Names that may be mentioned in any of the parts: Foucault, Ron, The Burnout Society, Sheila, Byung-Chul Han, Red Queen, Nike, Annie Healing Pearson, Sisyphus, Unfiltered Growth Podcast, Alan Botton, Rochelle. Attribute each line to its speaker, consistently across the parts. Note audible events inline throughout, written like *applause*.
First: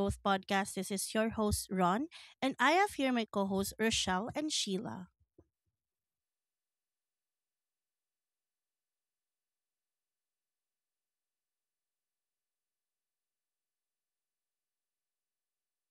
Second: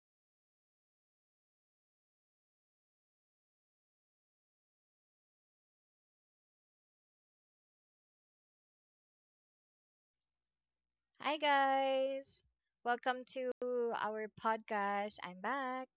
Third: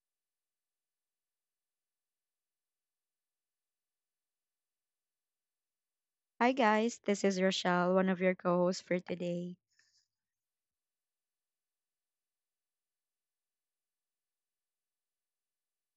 Speaker 1: Growth Podcast. This is your host Ron, and I have here my co-hosts Rochelle and Sheila.
Speaker 2: Hi guys, this is Rochelle, one of your co-hosts for today.
Speaker 3: Hi, guys. Welcome to our podcast. I'm back.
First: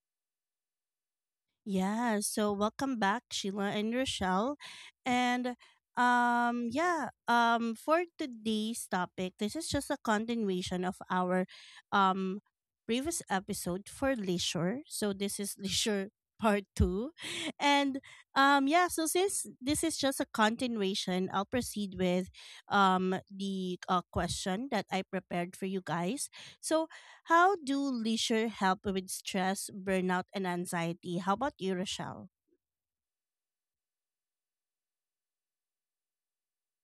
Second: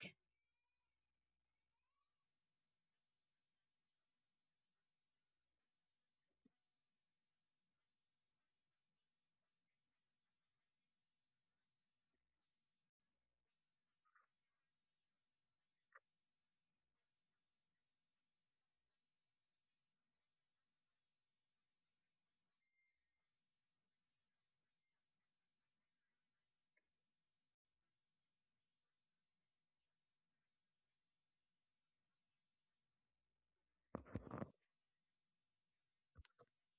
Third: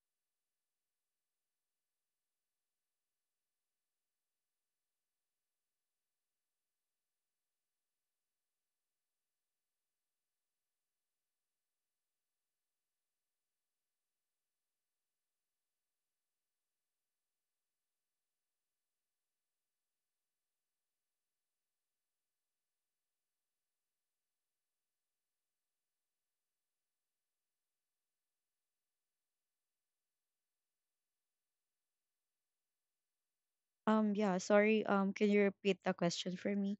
Speaker 1: Yeah, so welcome back, Sheila and Rochelle. And yeah, for today's topic, this is just a continuation of our um previous episode for leisure. So this is *laughs* leisure part 2. And yeah, so since this is just a continuation, I'll proceed with the question that I prepared for you guys. So how do leisure help with stress, burnout, and anxiety? How about you, Rochelle?
Speaker 2: Yeah, sorry. Can you repeat the question for me?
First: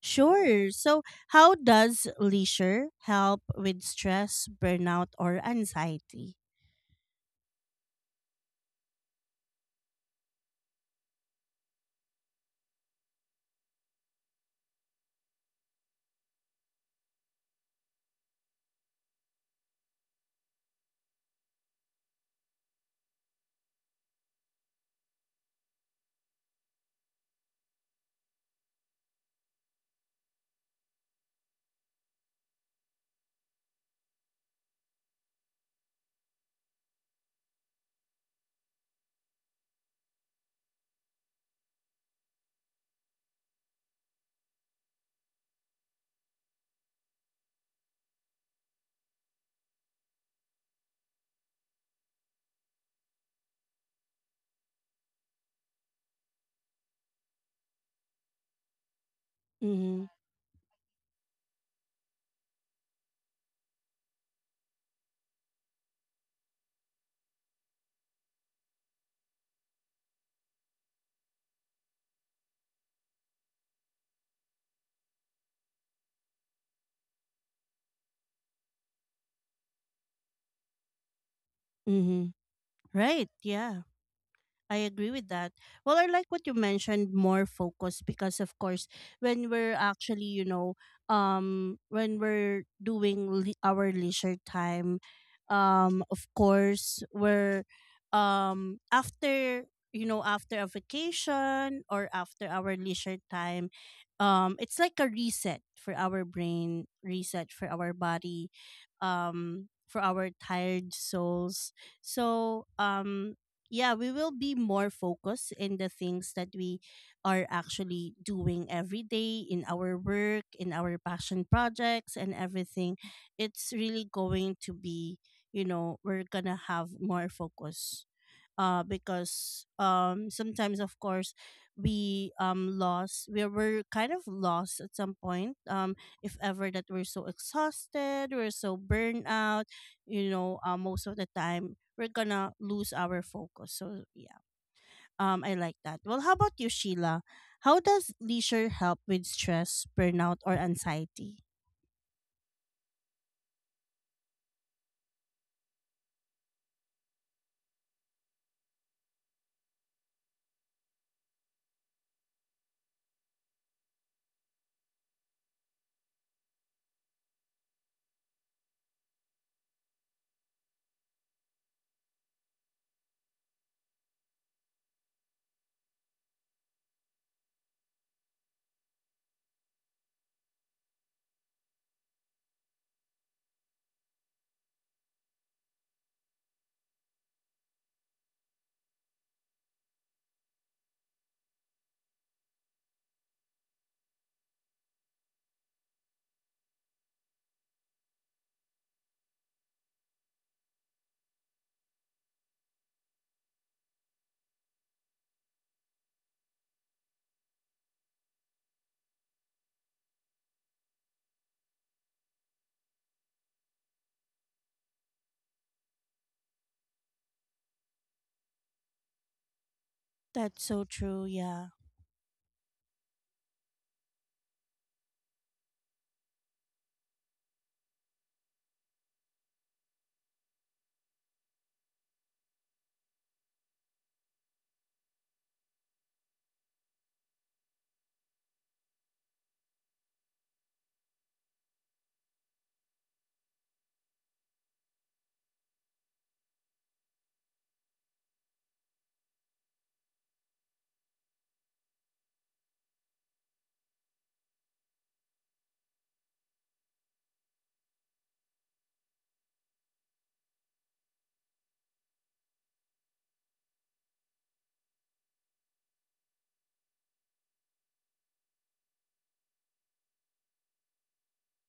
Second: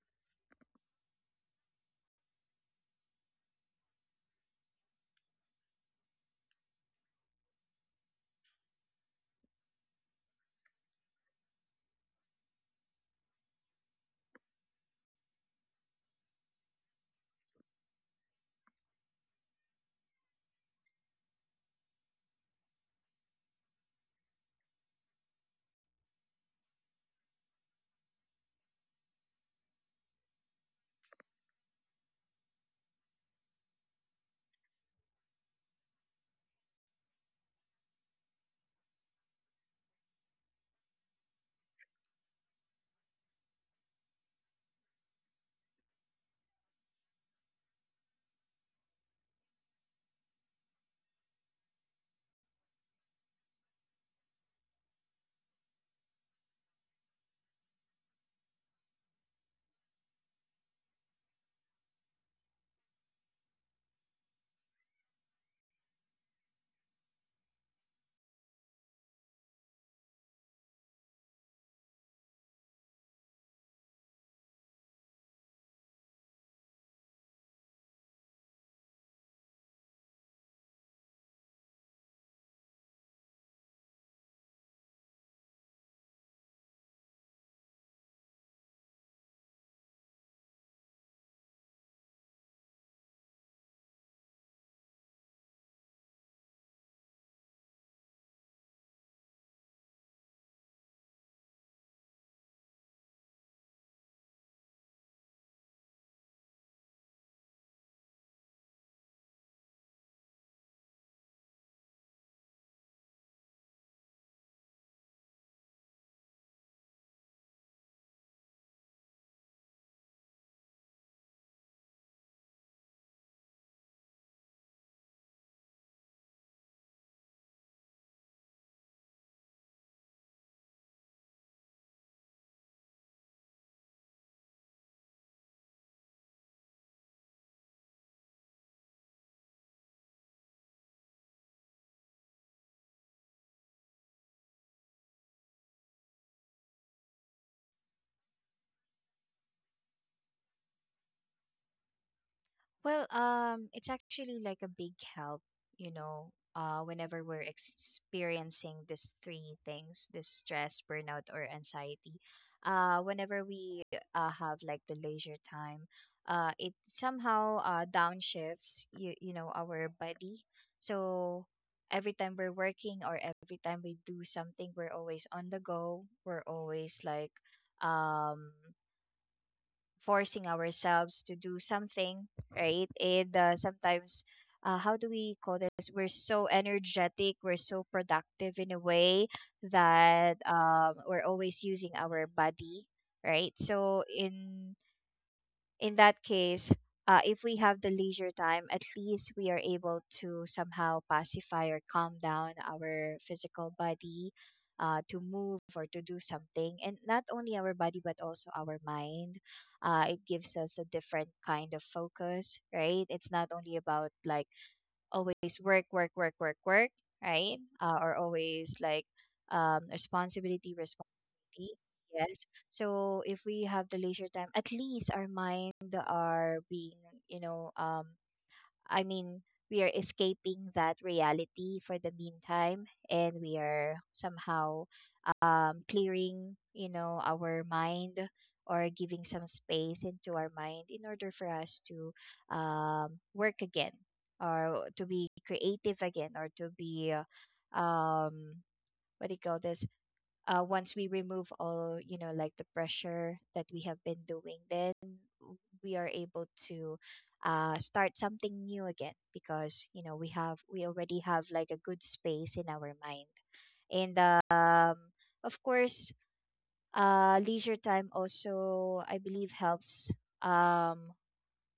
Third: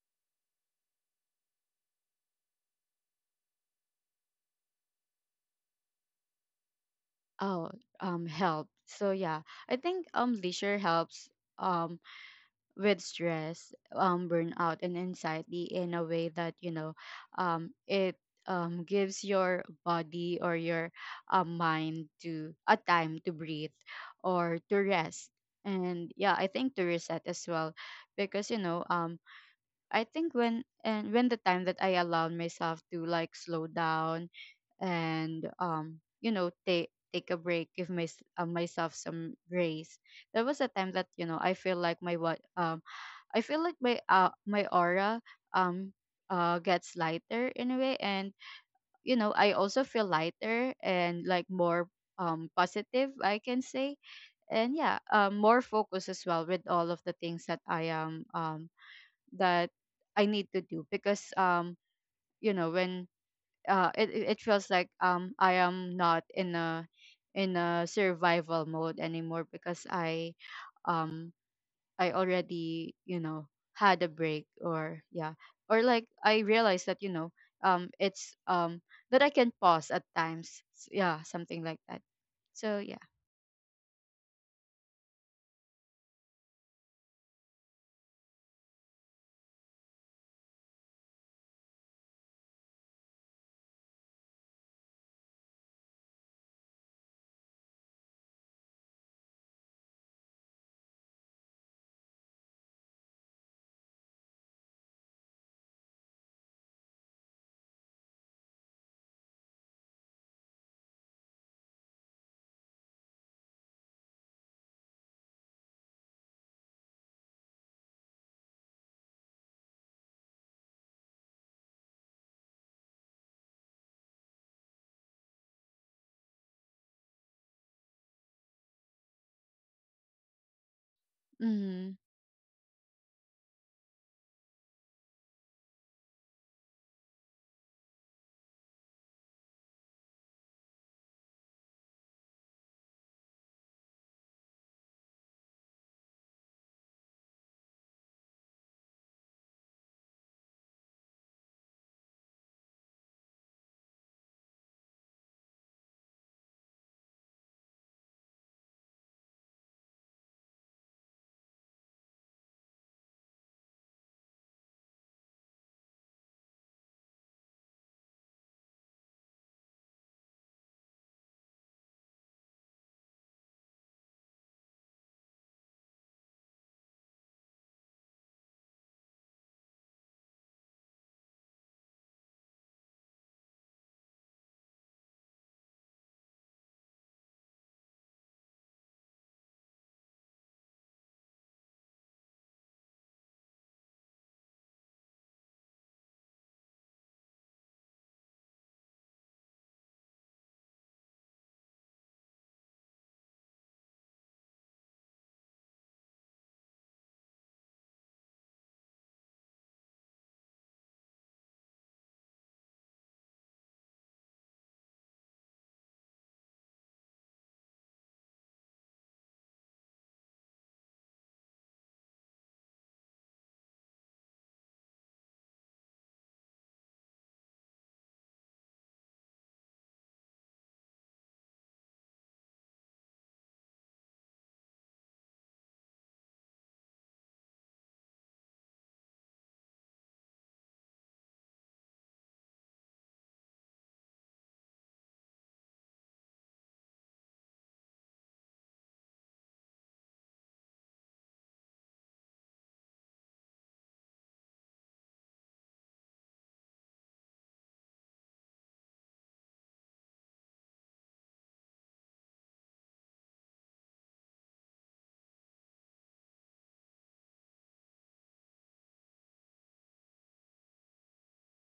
Speaker 1: Sure. So, how does leisure help with stress, burnout, or anxiety?
Speaker 2: Oh, help. So, yeah, I think leisure helps um with stress, burnout and anxiety in a way that, you know, it gives your body or your mind to a time to breathe or to rest. And yeah, I think to reset as well because you know, I think when the time that I allowed myself to like slow down and you know take a break, give my, myself some grace. There was a time that you know I feel like my what I feel like my my aura um gets lighter in a way, and you know I also feel lighter and like more positive I can say, and yeah more focus as well with all of the things that I am that
Speaker 1: Mm-hmm.
Speaker 2: I need to do because you know when it feels like I am not in a in a survival mode anymore because um I already you know had a break or yeah or like I realized that you know it's that I can pause at times, yeah something like that
Speaker 1: Mm-hmm.
Speaker 2: so yeah.
Speaker 1: Right. Yeah. I agree with that. Well, I like what you mentioned more focus, because of course when we're actually, you know, when we're doing our leisure time, of course we're after, you know, after a vacation or after our leisure time, it's like a reset for our brain, reset for our body, for our tired souls. So yeah, we will be more focused in the things that we are actually doing every day, in our work, in our passion projects, and everything. It's really going to be, you know, we're gonna have more focus, because, sometimes, of course,
Speaker 2: Mhm.
Speaker 1: we, lost, we were kind of lost at some point. If ever that we're so exhausted, we're so burned out, you know, most of the time, we're gonna lose our focus. So, yeah. I like that. Well, how about you, Sheila? How does leisure help with stress, burnout, or anxiety?
Speaker 3: It's actually like a big help, you know, whenever we're experiencing these three things, this stress, burnout, or anxiety. Whenever we have like the leisure time, it somehow downshifts, you know, our body. So every time we're working or every time we do something, we're always on the go. We're always um, forcing ourselves to do something, right? And sometimes, how do we call this? We're so energetic, we're so productive in a way that we're always using our body, right? So in that case, if we have the leisure time, at least we are able to somehow pacify or calm down our physical body to move or to do something. And not only our body, but also our mind. It gives us a different kind of focus, right? It's not only about like always work, work, work, work, work, right? Or always like responsibility,
Speaker 1: That's so true.
Speaker 3: responsibility.
Speaker 1: Yeah.
Speaker 3: Yes. So if we have the leisure time, at least our mind are being, you know, um, I mean, we are escaping that reality for the meantime, and we are somehow clearing, you know, our mind or giving some space into our mind in order for us to work again or to be creative again or to be what do you call this, once we remove all you know like the pressure that we have been doing, then we are able to start something new again because you know we already have like a good space in our mind, and um, of course, leisure time also I believe helps, um,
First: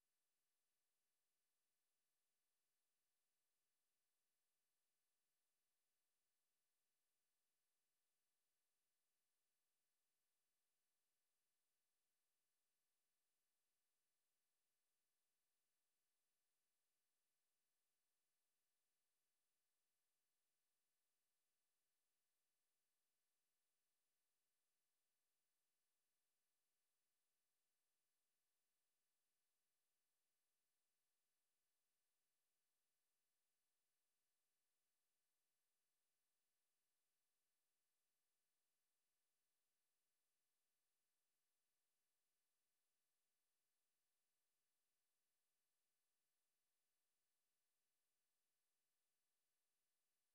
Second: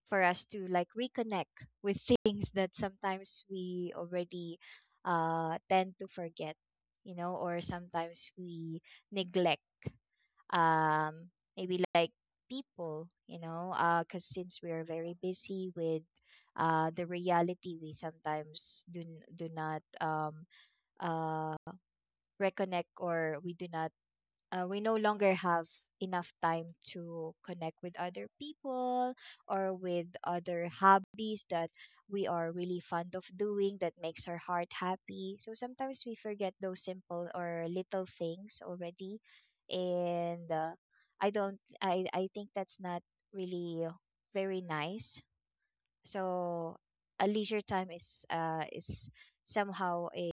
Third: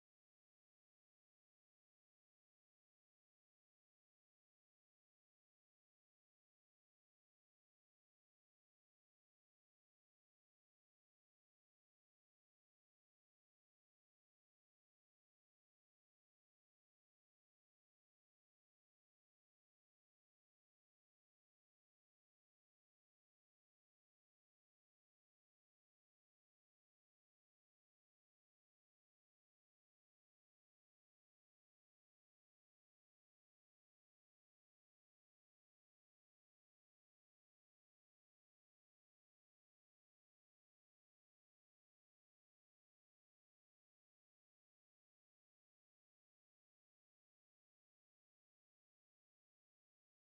Speaker 3: for us to like reconnect with *laughs* things that sometimes we already tend to forget, you know, or sometimes we neglect, um maybe like people, you know, uh, because since we are very busy with the reality, we sometimes do not uh reconnect, or we do not we no longer have enough time to connect with other people or with other hobbies that we are really fond of doing that makes our heart happy. So sometimes we forget those simple or little things already, and I don't. I think that's not really very nice. So a leisure time is somehow a,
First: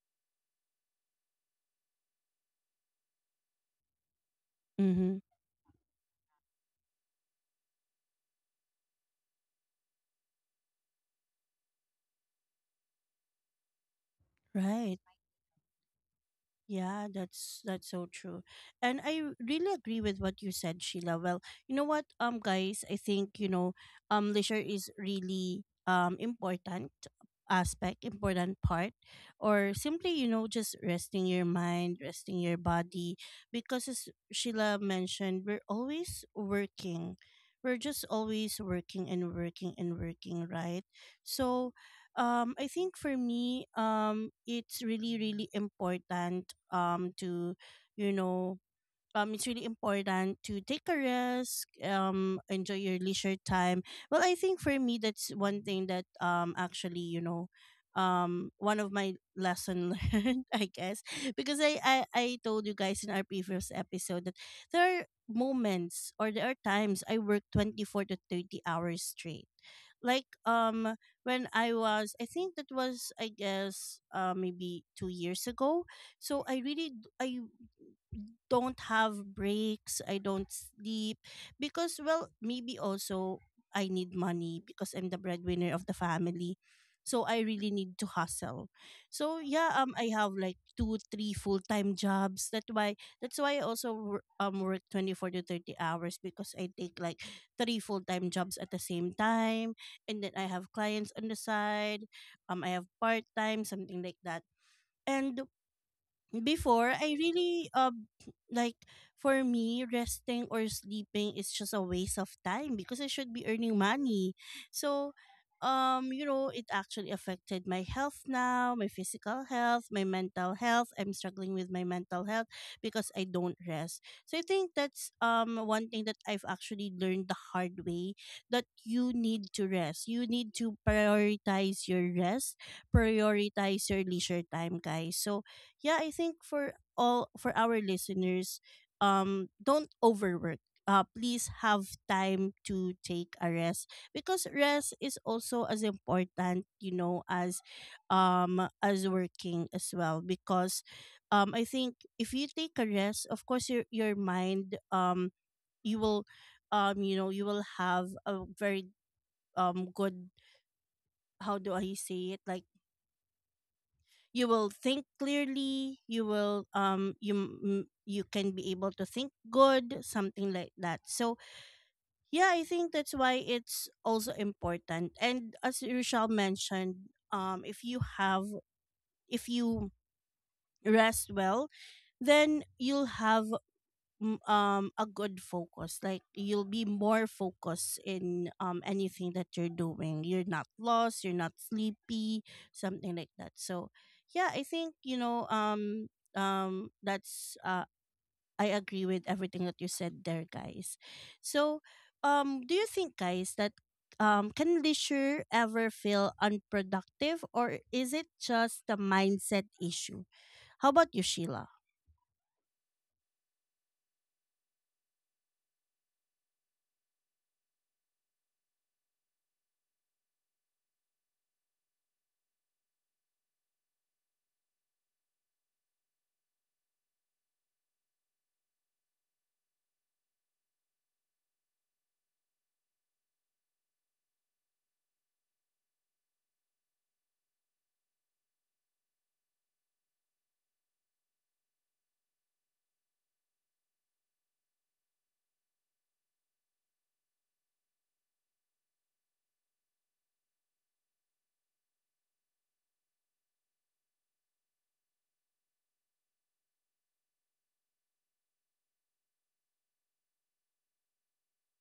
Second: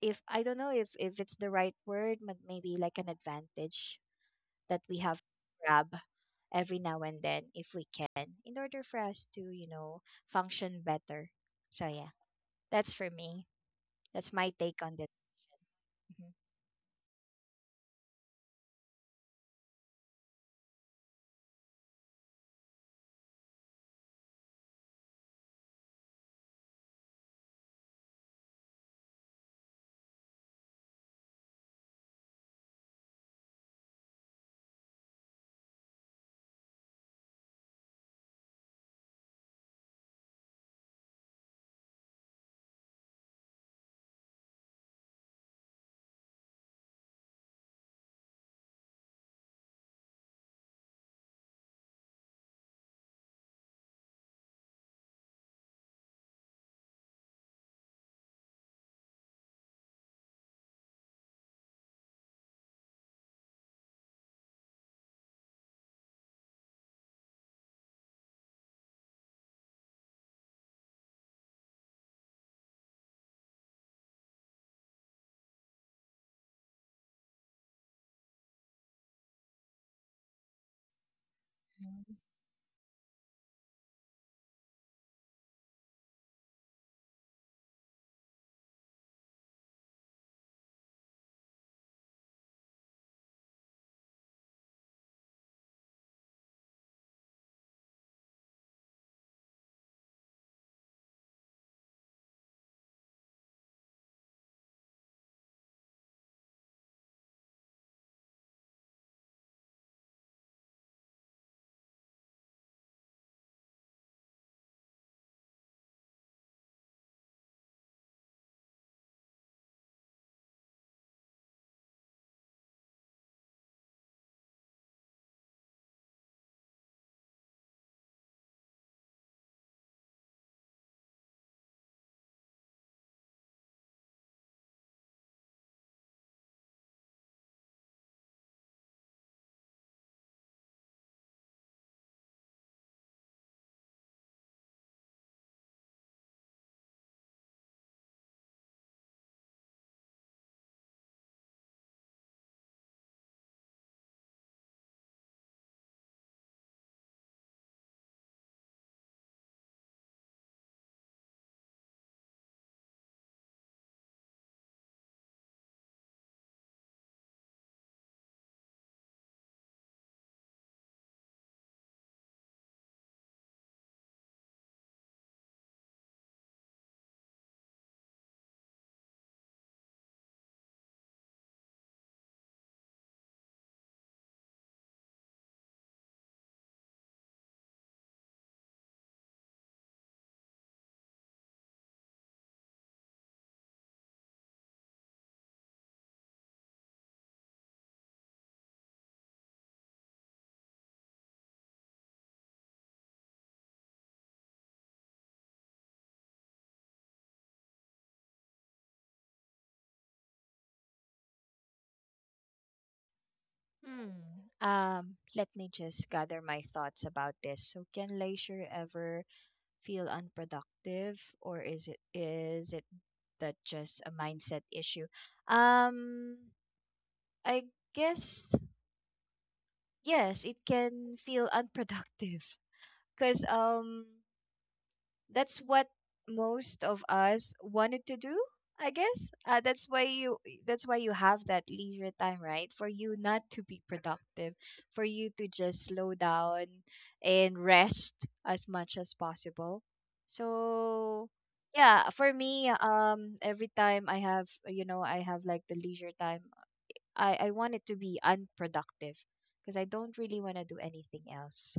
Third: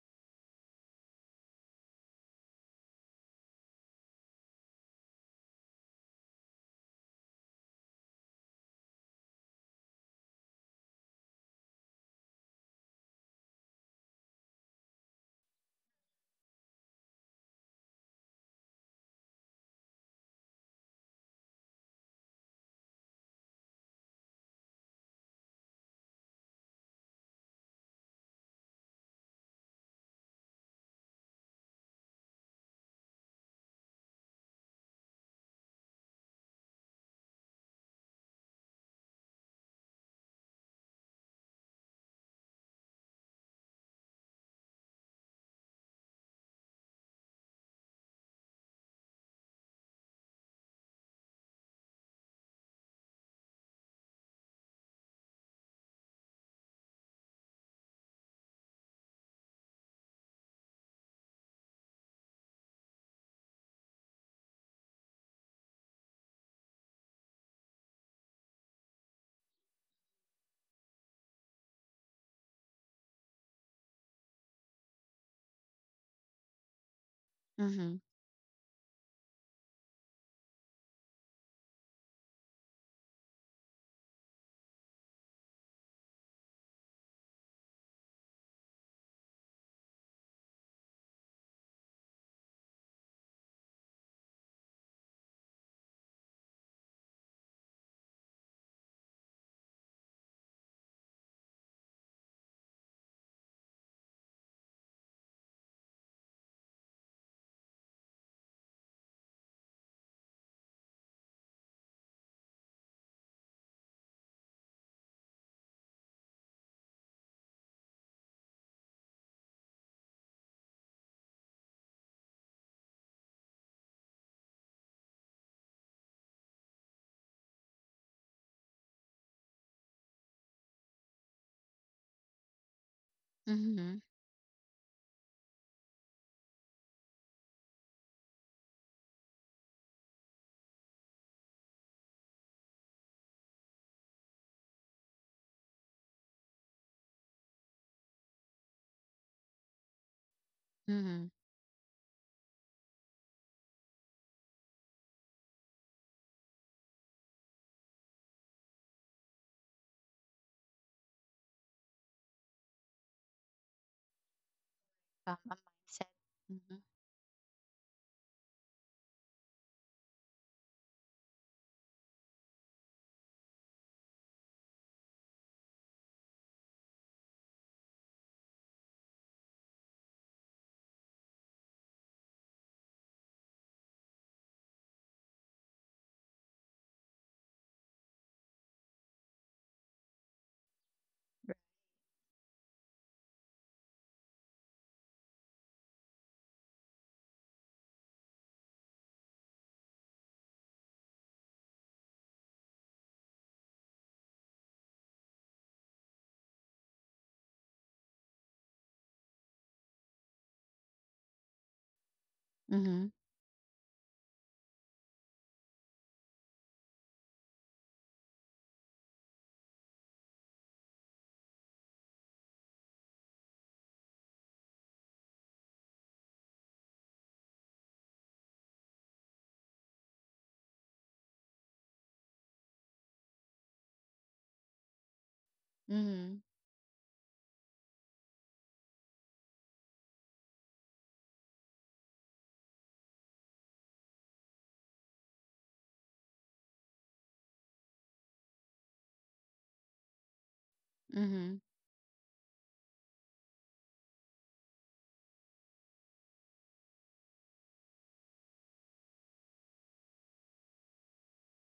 Speaker 3: if I don't know if it's the right word, but maybe like an advantage that we
Speaker 1: Mm-hmm.
Speaker 3: have to grab every now and then if we can, in order for us to, you know, function better. So yeah, that's for me. That's my take on
Speaker 1: Right.
Speaker 3: this. Mhm.
Speaker 1: Yeah, that's so true. And I really agree with what you said, Sheila. Well, you know what, guys, I think, you know, leisure is really important aspect, important part, or simply, you know, just resting your mind, resting your body, because as Sheila mentioned, we're always working. We're just always working and working and working, right? So, I think for me it's really really important to, you know, it's really important to take a risk, enjoy your leisure time. Well, I think for me, that's one thing that, actually, you know, one of my lesson *laughs* learned, I guess, because I told you guys in our previous episode that there are moments or there are times I work 24 to 30 hours straight. Like when I was, I think that was, I guess maybe 2 years ago. So I really I
Speaker 2: Mhm.
Speaker 1: don't have breaks, I don't sleep because,
Speaker 3: Mhm.
Speaker 1: well, maybe also I need money because I'm the breadwinner of the family. So I really need to hustle. So yeah, I have like two, three full-time jobs. That's why I also work 24 to 30 hours, because I take like three full-time jobs at the same time, and then I have clients on the side. I have part-time, something like that. And before, I really like, for me, resting or sleeping is just a waste of time because I should be earning money. So you know it actually affected my health now, my physical health, my mental health. I'm struggling with my mental health because I don't rest. So I think that's one thing that I've actually learned the hard way, that you need to rest. You need to prioritize your rest, prioritize your
Speaker 2: Mhm.
Speaker 1: leisure time, guys. So yeah i think for all for our listeners, don't overwork. Please have time to take a rest, because rest is also as important, you know, as working as well, because
Speaker 2: Mhm.
Speaker 1: I think if you take a rest, of course your mind, you will, you know, you will have a very good, how do I say it, like you will think
Speaker 2: A
Speaker 1: clearly,
Speaker 2: mindset.
Speaker 1: you will,
Speaker 2: Mhm.
Speaker 1: you, you can be able to think good, something like that. So yeah i think that's why it's also important. And as Rochelle mentioned, if you have, if you rest well, then you'll have a good focus, like you'll be more focused in anything that you're doing. You're not lost, you're not sleepy, something like that. So yeah i think, you know, that's, I agree with everything that you said there, guys. So, do you think, guys, that, can leisure ever feel unproductive, or is it just a mindset issue? How about you, Sheila?
Speaker 2: Mhm.
Speaker 3: Hmm. Let me just gather my thoughts about this. So, can leisure ever feel unproductive, or is it that just a mindset issue? Um I guess yes, it can feel unproductive, cuz that's what
Speaker 2: Mhm.
Speaker 3: most of us wanted to do, I guess. That's why you have that leisure time, right? For you not to be productive, for you to just slow down and rest as much as possible. So
Speaker 2: Mhm.
Speaker 3: yeah, for me, every time I have, you know, I have like the leisure time, I want it to be unproductive because I don't really want to do anything else.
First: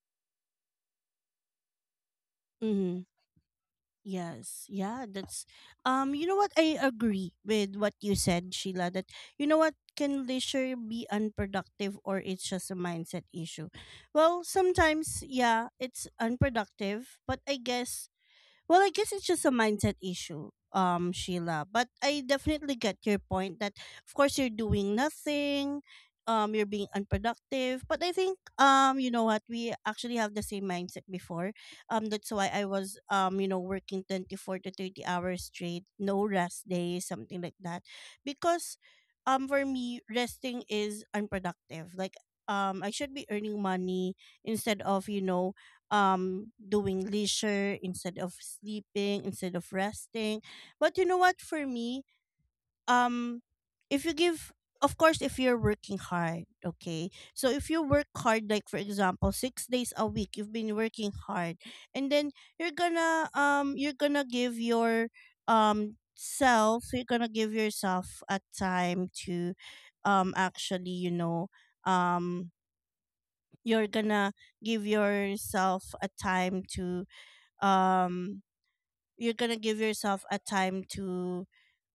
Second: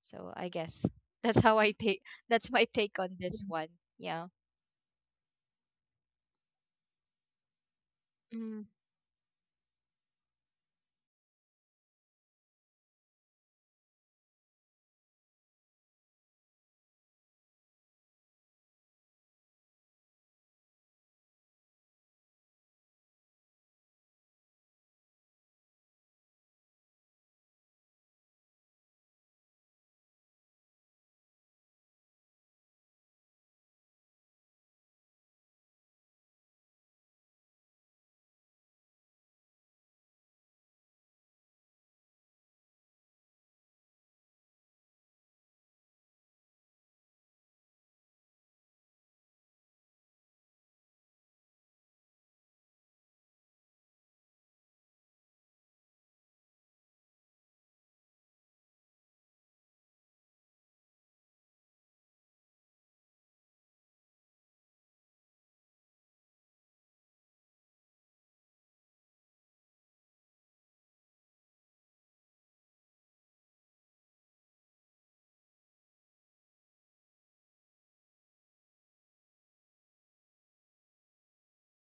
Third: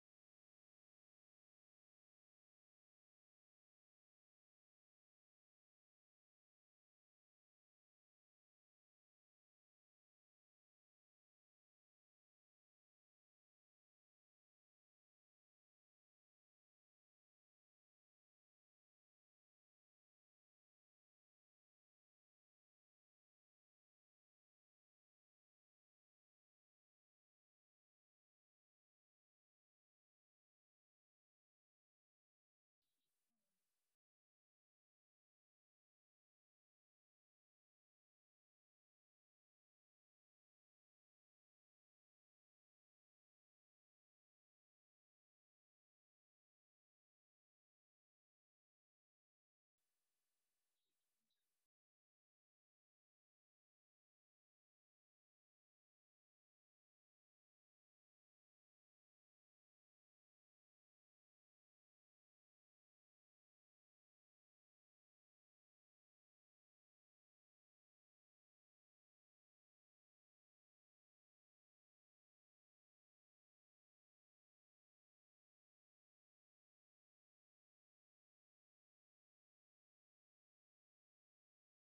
Speaker 3: So I guess *laughs* that's how I take, that's my take
Speaker 1: Mm-hmm.
Speaker 3: on this Mhm. one. Yeah.
Speaker 1: Yes. Yeah, that's you know what, I agree with what you said,
Speaker 3: Mhm.
Speaker 1: Sheila, that, you know what, can leisure be unproductive, or it's just a mindset issue? Well, sometimes, yeah, it's unproductive, but I guess, well, I guess it's just a mindset issue, Sheila. But I definitely get your point that, of course, you're doing nothing, you're being unproductive. But I think, you know what, we actually have the same mindset before. That's why I was, you know, working 24 to 30 hours straight, no rest days, something like that, because, for me, resting is unproductive. Like, I should be earning money instead of, you know, doing leisure, instead of sleeping, instead of resting. But you know what, for me, um if you give, of course, if you're working hard, okay, so if you work hard, like for example, 6 days a week you've been working hard, and then you're gonna, you're gonna give your, self, you're gonna give yourself a time to, actually, you know, um you're gonna give yourself a time to, um you're gonna give yourself a time to,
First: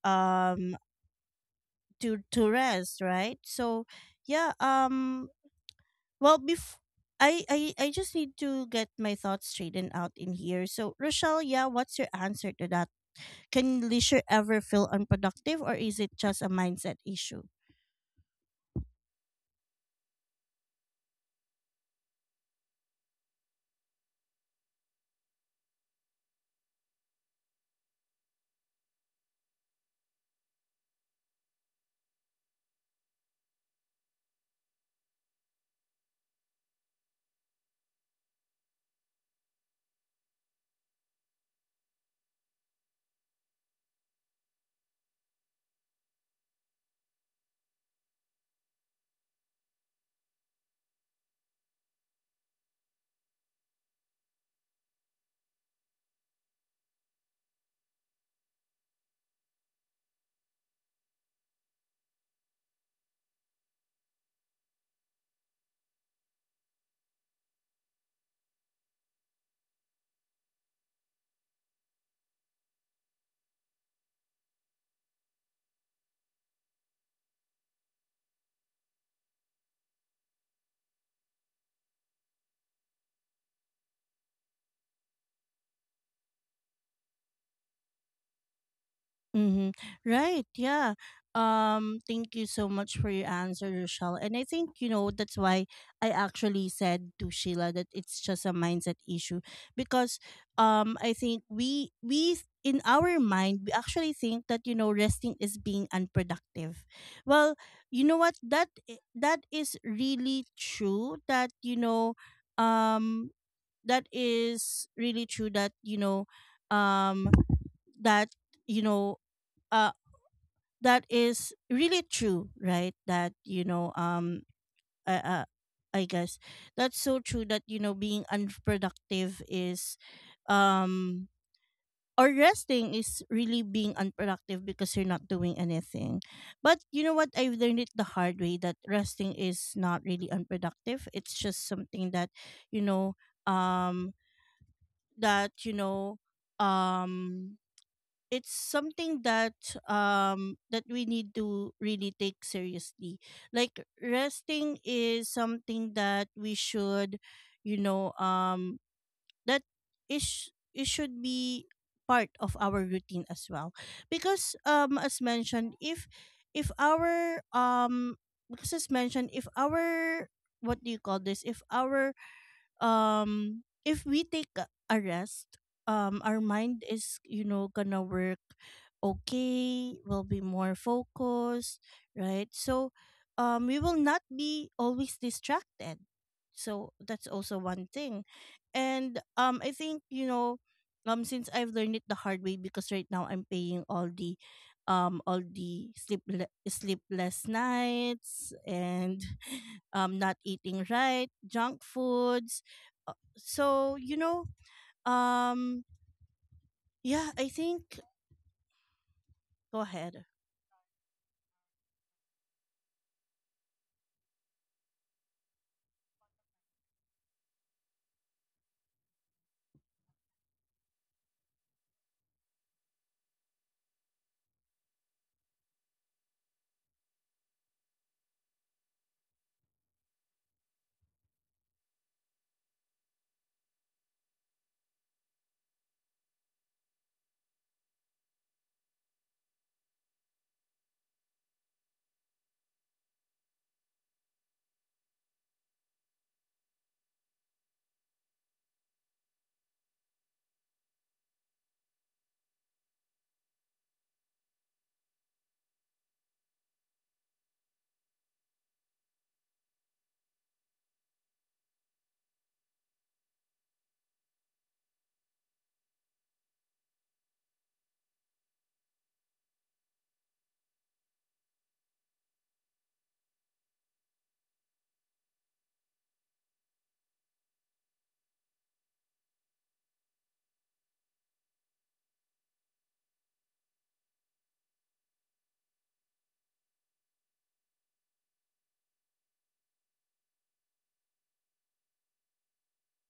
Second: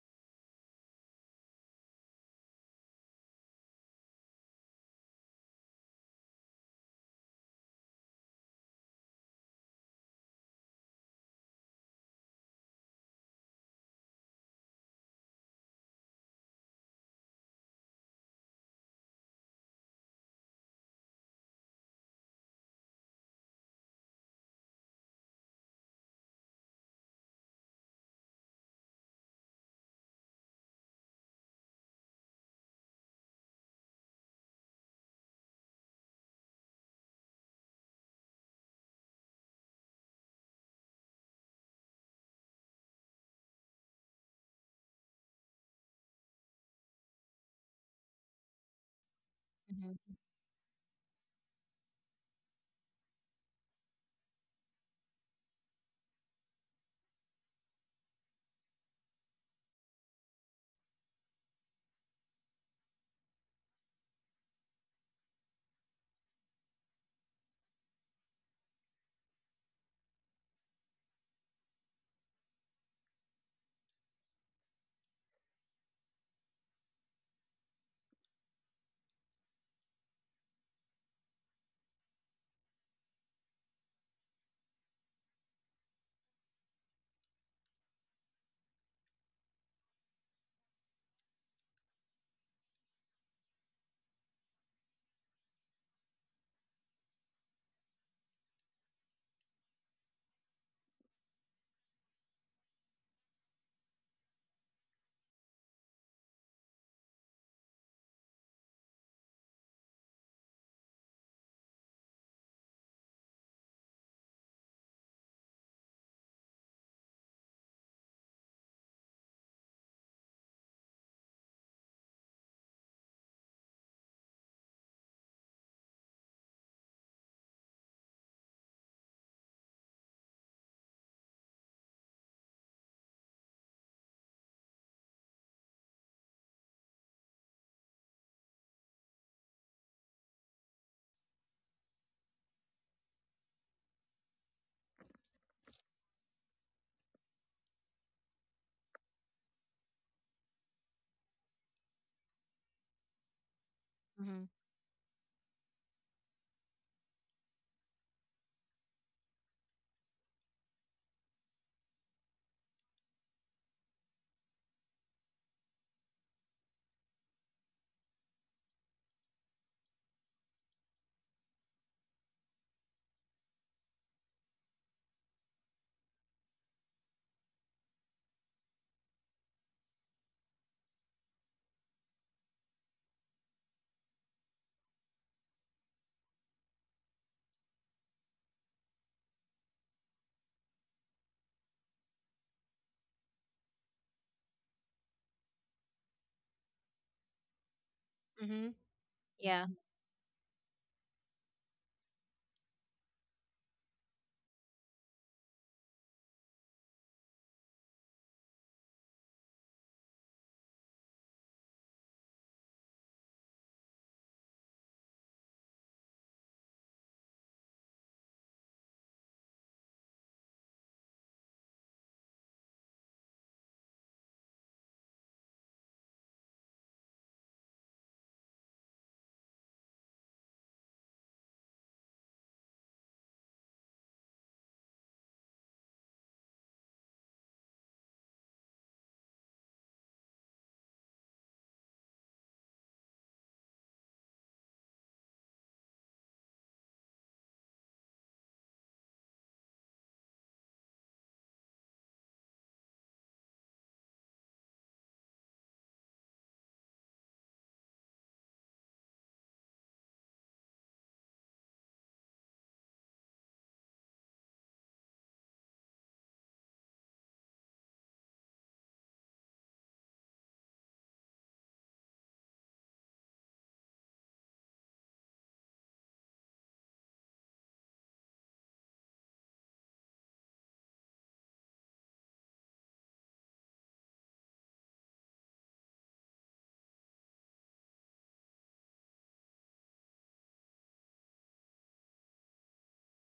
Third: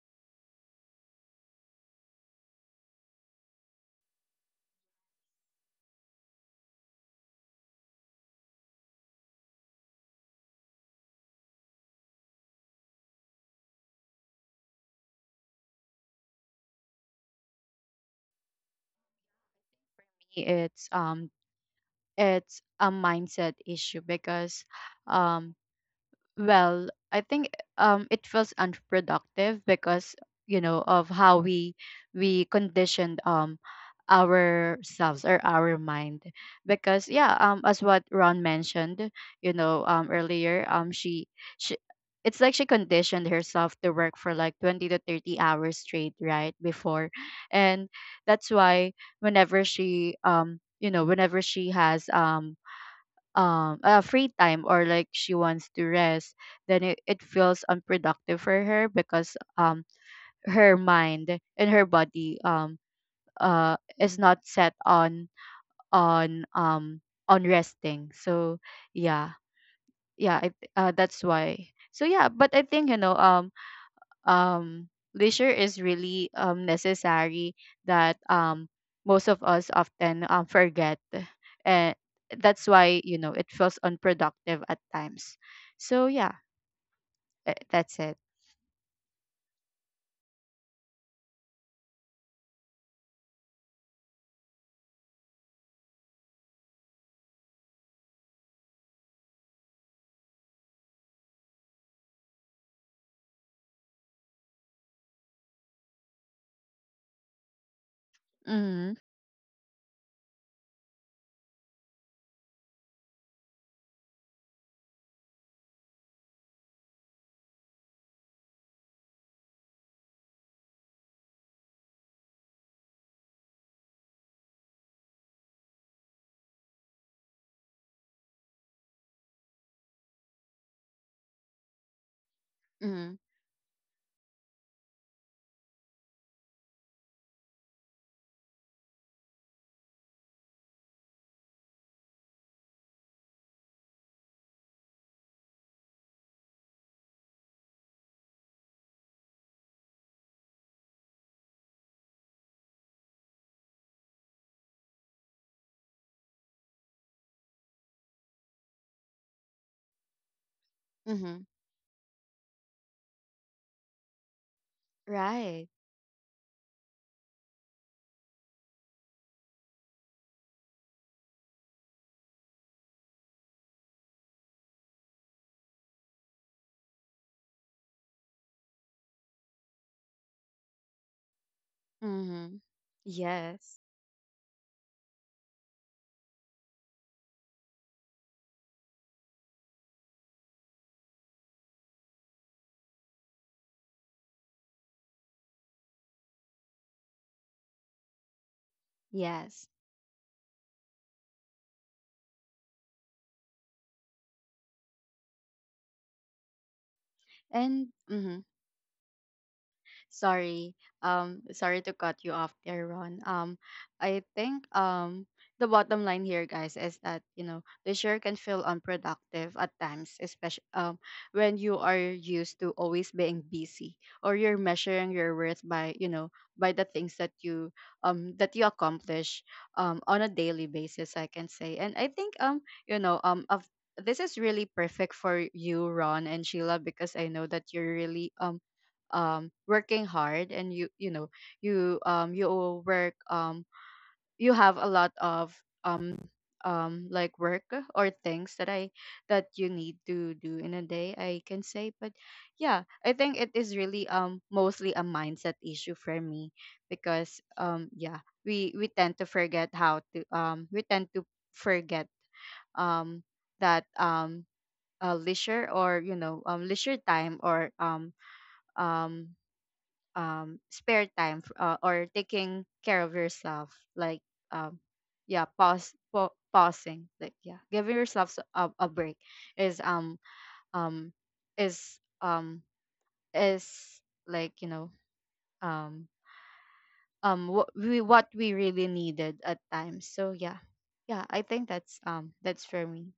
Speaker 1: um to rest, right? So yeah um well, I just need to get my thoughts straightened out in here. So Rochelle, yeah, what's your answer to that? Can leisure ever feel unproductive, or is it just a mindset issue?
Speaker 2: It's um it's a mindset issue because um well, I think it was unproductive because you know of how we conditioned ourselves or our mind because yeah as what Ron mentioned you know earlier, she it's like she conditioned herself to work for like 20 to 30 hours straight right before, and that's why whenever she
Speaker 3: Mhm.
Speaker 2: you know whenever she has free time or like she wants to rest, then it feels unproductive for her because her mind and her body is not set on on um on resting. So yeah. yeah I, that's why. So yeah, but I think you know um, leisure is really necessary that most of us often forget. And that's why, you know, it feels unproductive at times. So, yeah, that's it.
Speaker 1: Mm-hmm. Right. Yeah. Thank you so much for your answer, Rochelle. And I think, you know, that's why I actually said to Sheila that it's just a mindset issue, because I think we in our mind we actually think that, you know, resting is being unproductive. Well, you know what, that,
Speaker 2: Mm-hmm.
Speaker 1: that is really true. That, you know, um, that is really true. That, you know, um, that you know. uh, that is really true, right? That you know, I, uh, I guess that's so true that, you know, being unproductive is, um or resting
Speaker 2: Mm-hmm.
Speaker 1: is really being unproductive because you're not doing anything. But you know what, I've learned it the hard way that resting is not really unproductive. It's just something that, you know, um that you know, um it's something that, that we need to really take seriously. Like
Speaker 3: Mhm.
Speaker 1: resting is something that we should, you know, that, is, it should
Speaker 2: Mm-hmm.
Speaker 1: be part of our routine as well. Because, as
Speaker 2: Right.
Speaker 1: mentioned, if our, because as mentioned, if our, what do you call this, if our, if we take a rest, our mind is, you know, gonna work, okay, will be more focused, right?
Speaker 2: Mm-hmm.
Speaker 1: So we
Speaker 2: Yes.
Speaker 1: will not be always distracted. So that's also one thing. And I think, you know, since I've learned it the hard way, because right now I'm paying all the, all the sleep, sleepless nights
Speaker 3: Mhm.
Speaker 1: and
Speaker 3: Yeah.
Speaker 2: Yes.
Speaker 1: *laughs* not eating right, junk foods, so you know, um yeah I
Speaker 2: And
Speaker 1: think,
Speaker 2: mm-hmm.
Speaker 1: go ahead.
Speaker 2: Sorry. Sorry to cut you off there, Ron. I think the bottom line here, guys, is that you know the share can feel unproductive at times, especially when you are used to always being busy or you're measuring your worth by you know by the things that you accomplish on a daily basis, I can say. And I think you know of this is really perfect for you, Ron and Sheila, because I know that you're really working hard and you know you will work, you have a lot of um like work or things that I that you need to do in a day, I can say. But yeah, I think it is really mostly a mindset issue for me because yeah, we tend to forget how to we tend to forget um that leisure or you know leisure time or um spare time, or taking care of yourself, um yeah, pausing like yeah, giving yourself a break is um is um is like you know um what we really needed at times. So yeah, yeah I think that's for me.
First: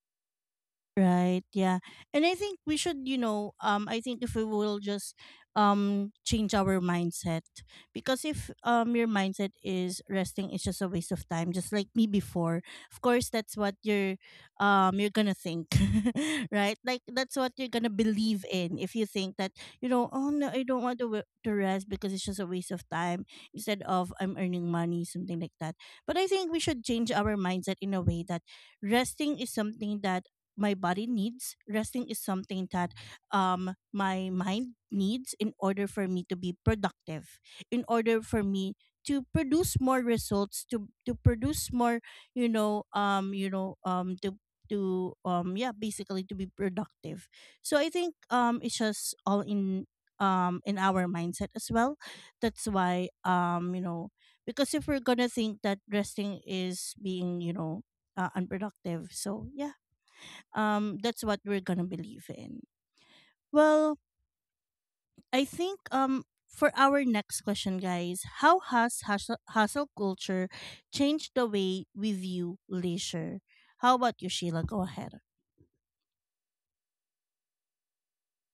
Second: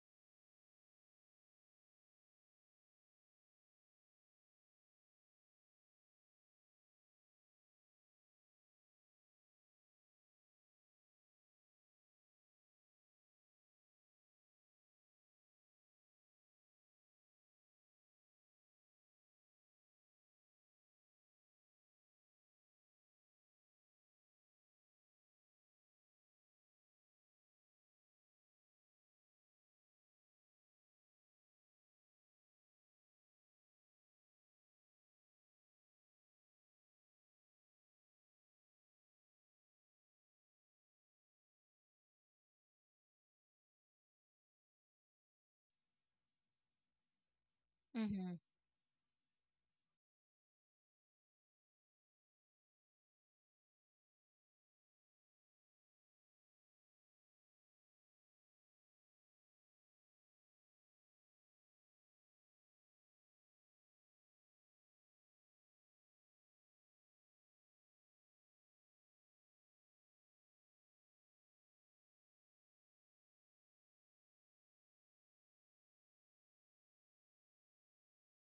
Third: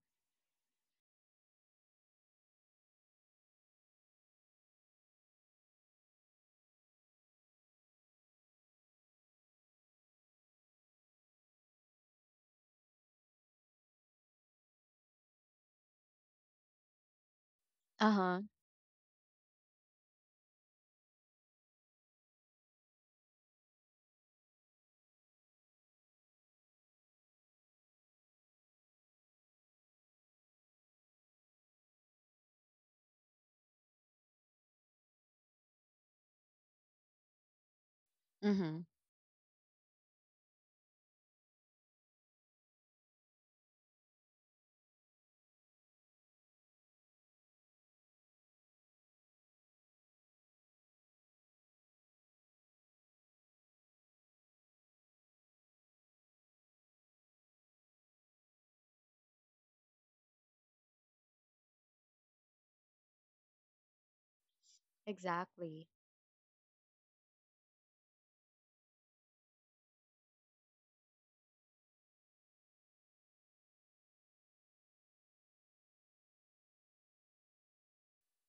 Speaker 1: Right. Yeah. And I think we should, you know, I think if we will just change our mindset, because if your mindset is resting is just a waste of time, just like me before. Of course that's what you're, you're going to think. *laughs* Right? Like that's what you're going to believe
Speaker 2: Uh-huh.
Speaker 1: in if you think that, you know, oh no, I don't want to to rest because it's just a waste of time, instead of I'm earning money, something like that. But I think we should change our mindset in a way that resting is something that my body needs. Resting is something that my mind needs, in order for me to be productive, in order for me
Speaker 2: Mm-hmm.
Speaker 1: to produce more results, to produce more, you know, to, yeah, basically to be productive. So I
Speaker 3: Mhm.
Speaker 1: think
Speaker 3: Mhm.
Speaker 1: it's just all in our mindset as well. That's why, you know, because if we're gonna think that resting is being, you know, unproductive. So yeah, that's what we're gonna believe in. Well, I think
Speaker 2: Exactly.
Speaker 1: for our next question, guys, how has hustle culture changed the way we view leisure? How about you, Sheila? Go ahead.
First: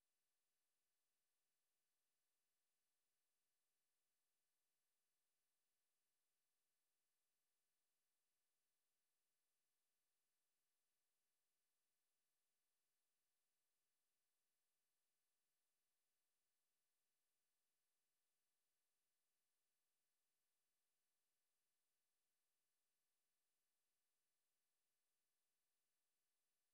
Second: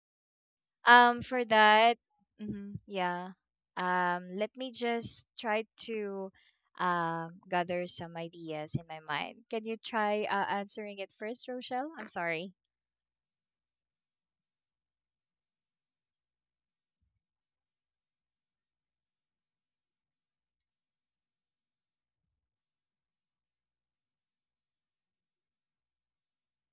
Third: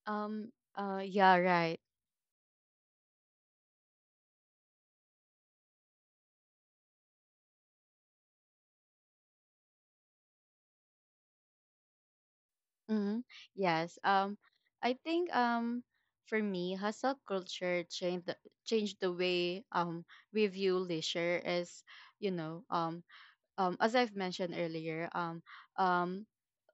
Speaker 2: um yeah,
Speaker 3: For
Speaker 2: right.
Speaker 3: that, mhm. Yeah. Let me just try to gather some ideas in my mind. Can you try, answering it first, Rochelle? I'm sorry.
Speaker 2: Mm-hmm. Yes. I think for me, hustle culture changed changed the way we view leisure. Is You know as I've mentioned earlier, um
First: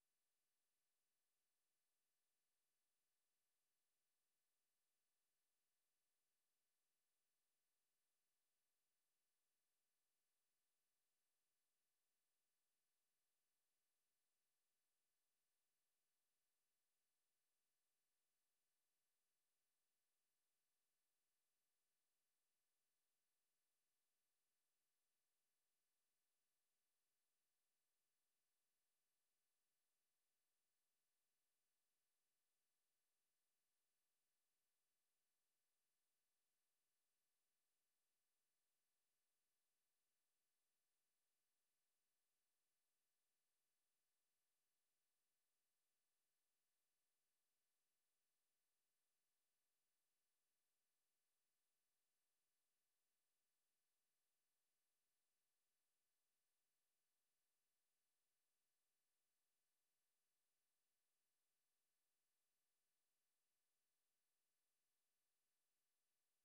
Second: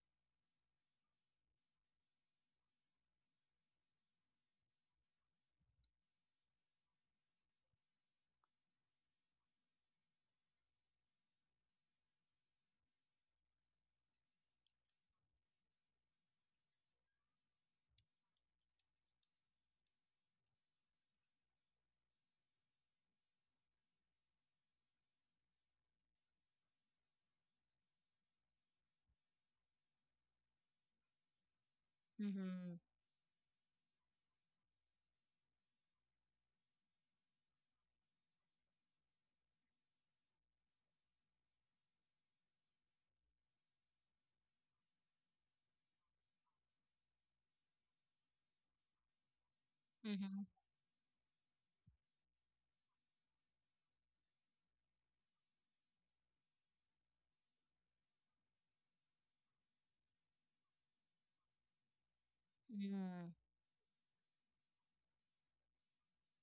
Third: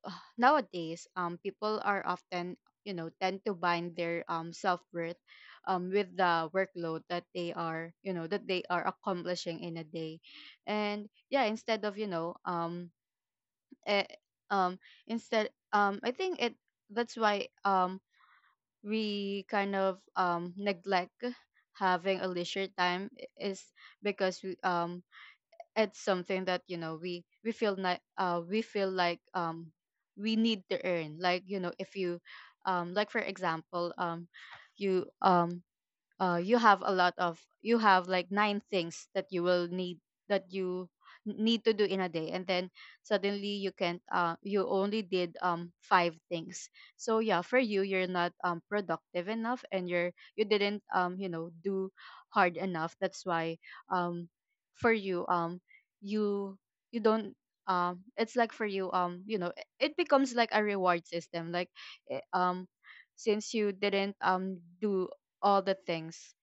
Speaker 2: *sighs* nowadays people are often you know tend to bind their self worth with the workload that they are you know that they are accomplishing in a day, and yeah, instead of you know eh, um instead I think it that's why we kind of neglect having a leisure time I- is because it's something that you know we feel like we need to earn. Like you know if you
Speaker 3: Mhm.
Speaker 2: like for example, you um you have a lot of, you have like nine things that you will need that you n- need to do in a day, and then suddenly you can not you only did five things. So yeah, for you you're not productive enough, and you're, you
Speaker 3: Mhm.
Speaker 2: didn't you know do hard enough. That's why um for you you you don't, it's like for you you know it it becomes like a reward system. Like, eh, um
Speaker 3: Mhm.
Speaker 2: since you didn't do all the things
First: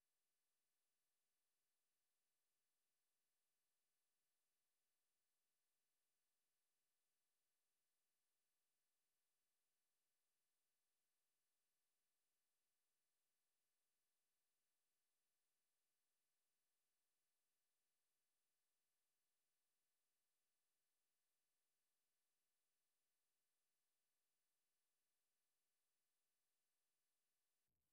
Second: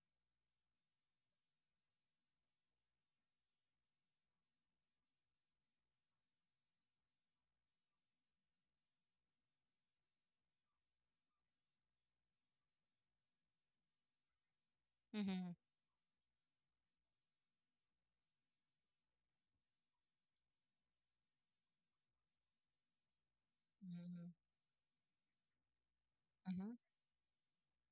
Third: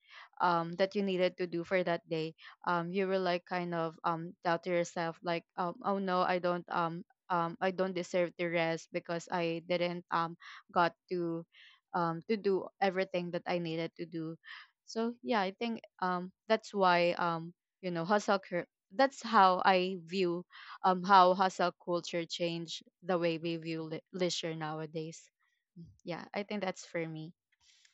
Speaker 2: that you needed to do for that day, you were like kind of doubt to yourself, like, oh no I don't, I don't deserve to rest because I didn't got to do everything that I needed to do. So yeah, I
Speaker 3: Mhm.
Speaker 2: think that's why you know that's how I view how hustle culture changed the way we view
Speaker 3: Mhm.
Speaker 2: leisure nowadays. Yeah, I think that's for me.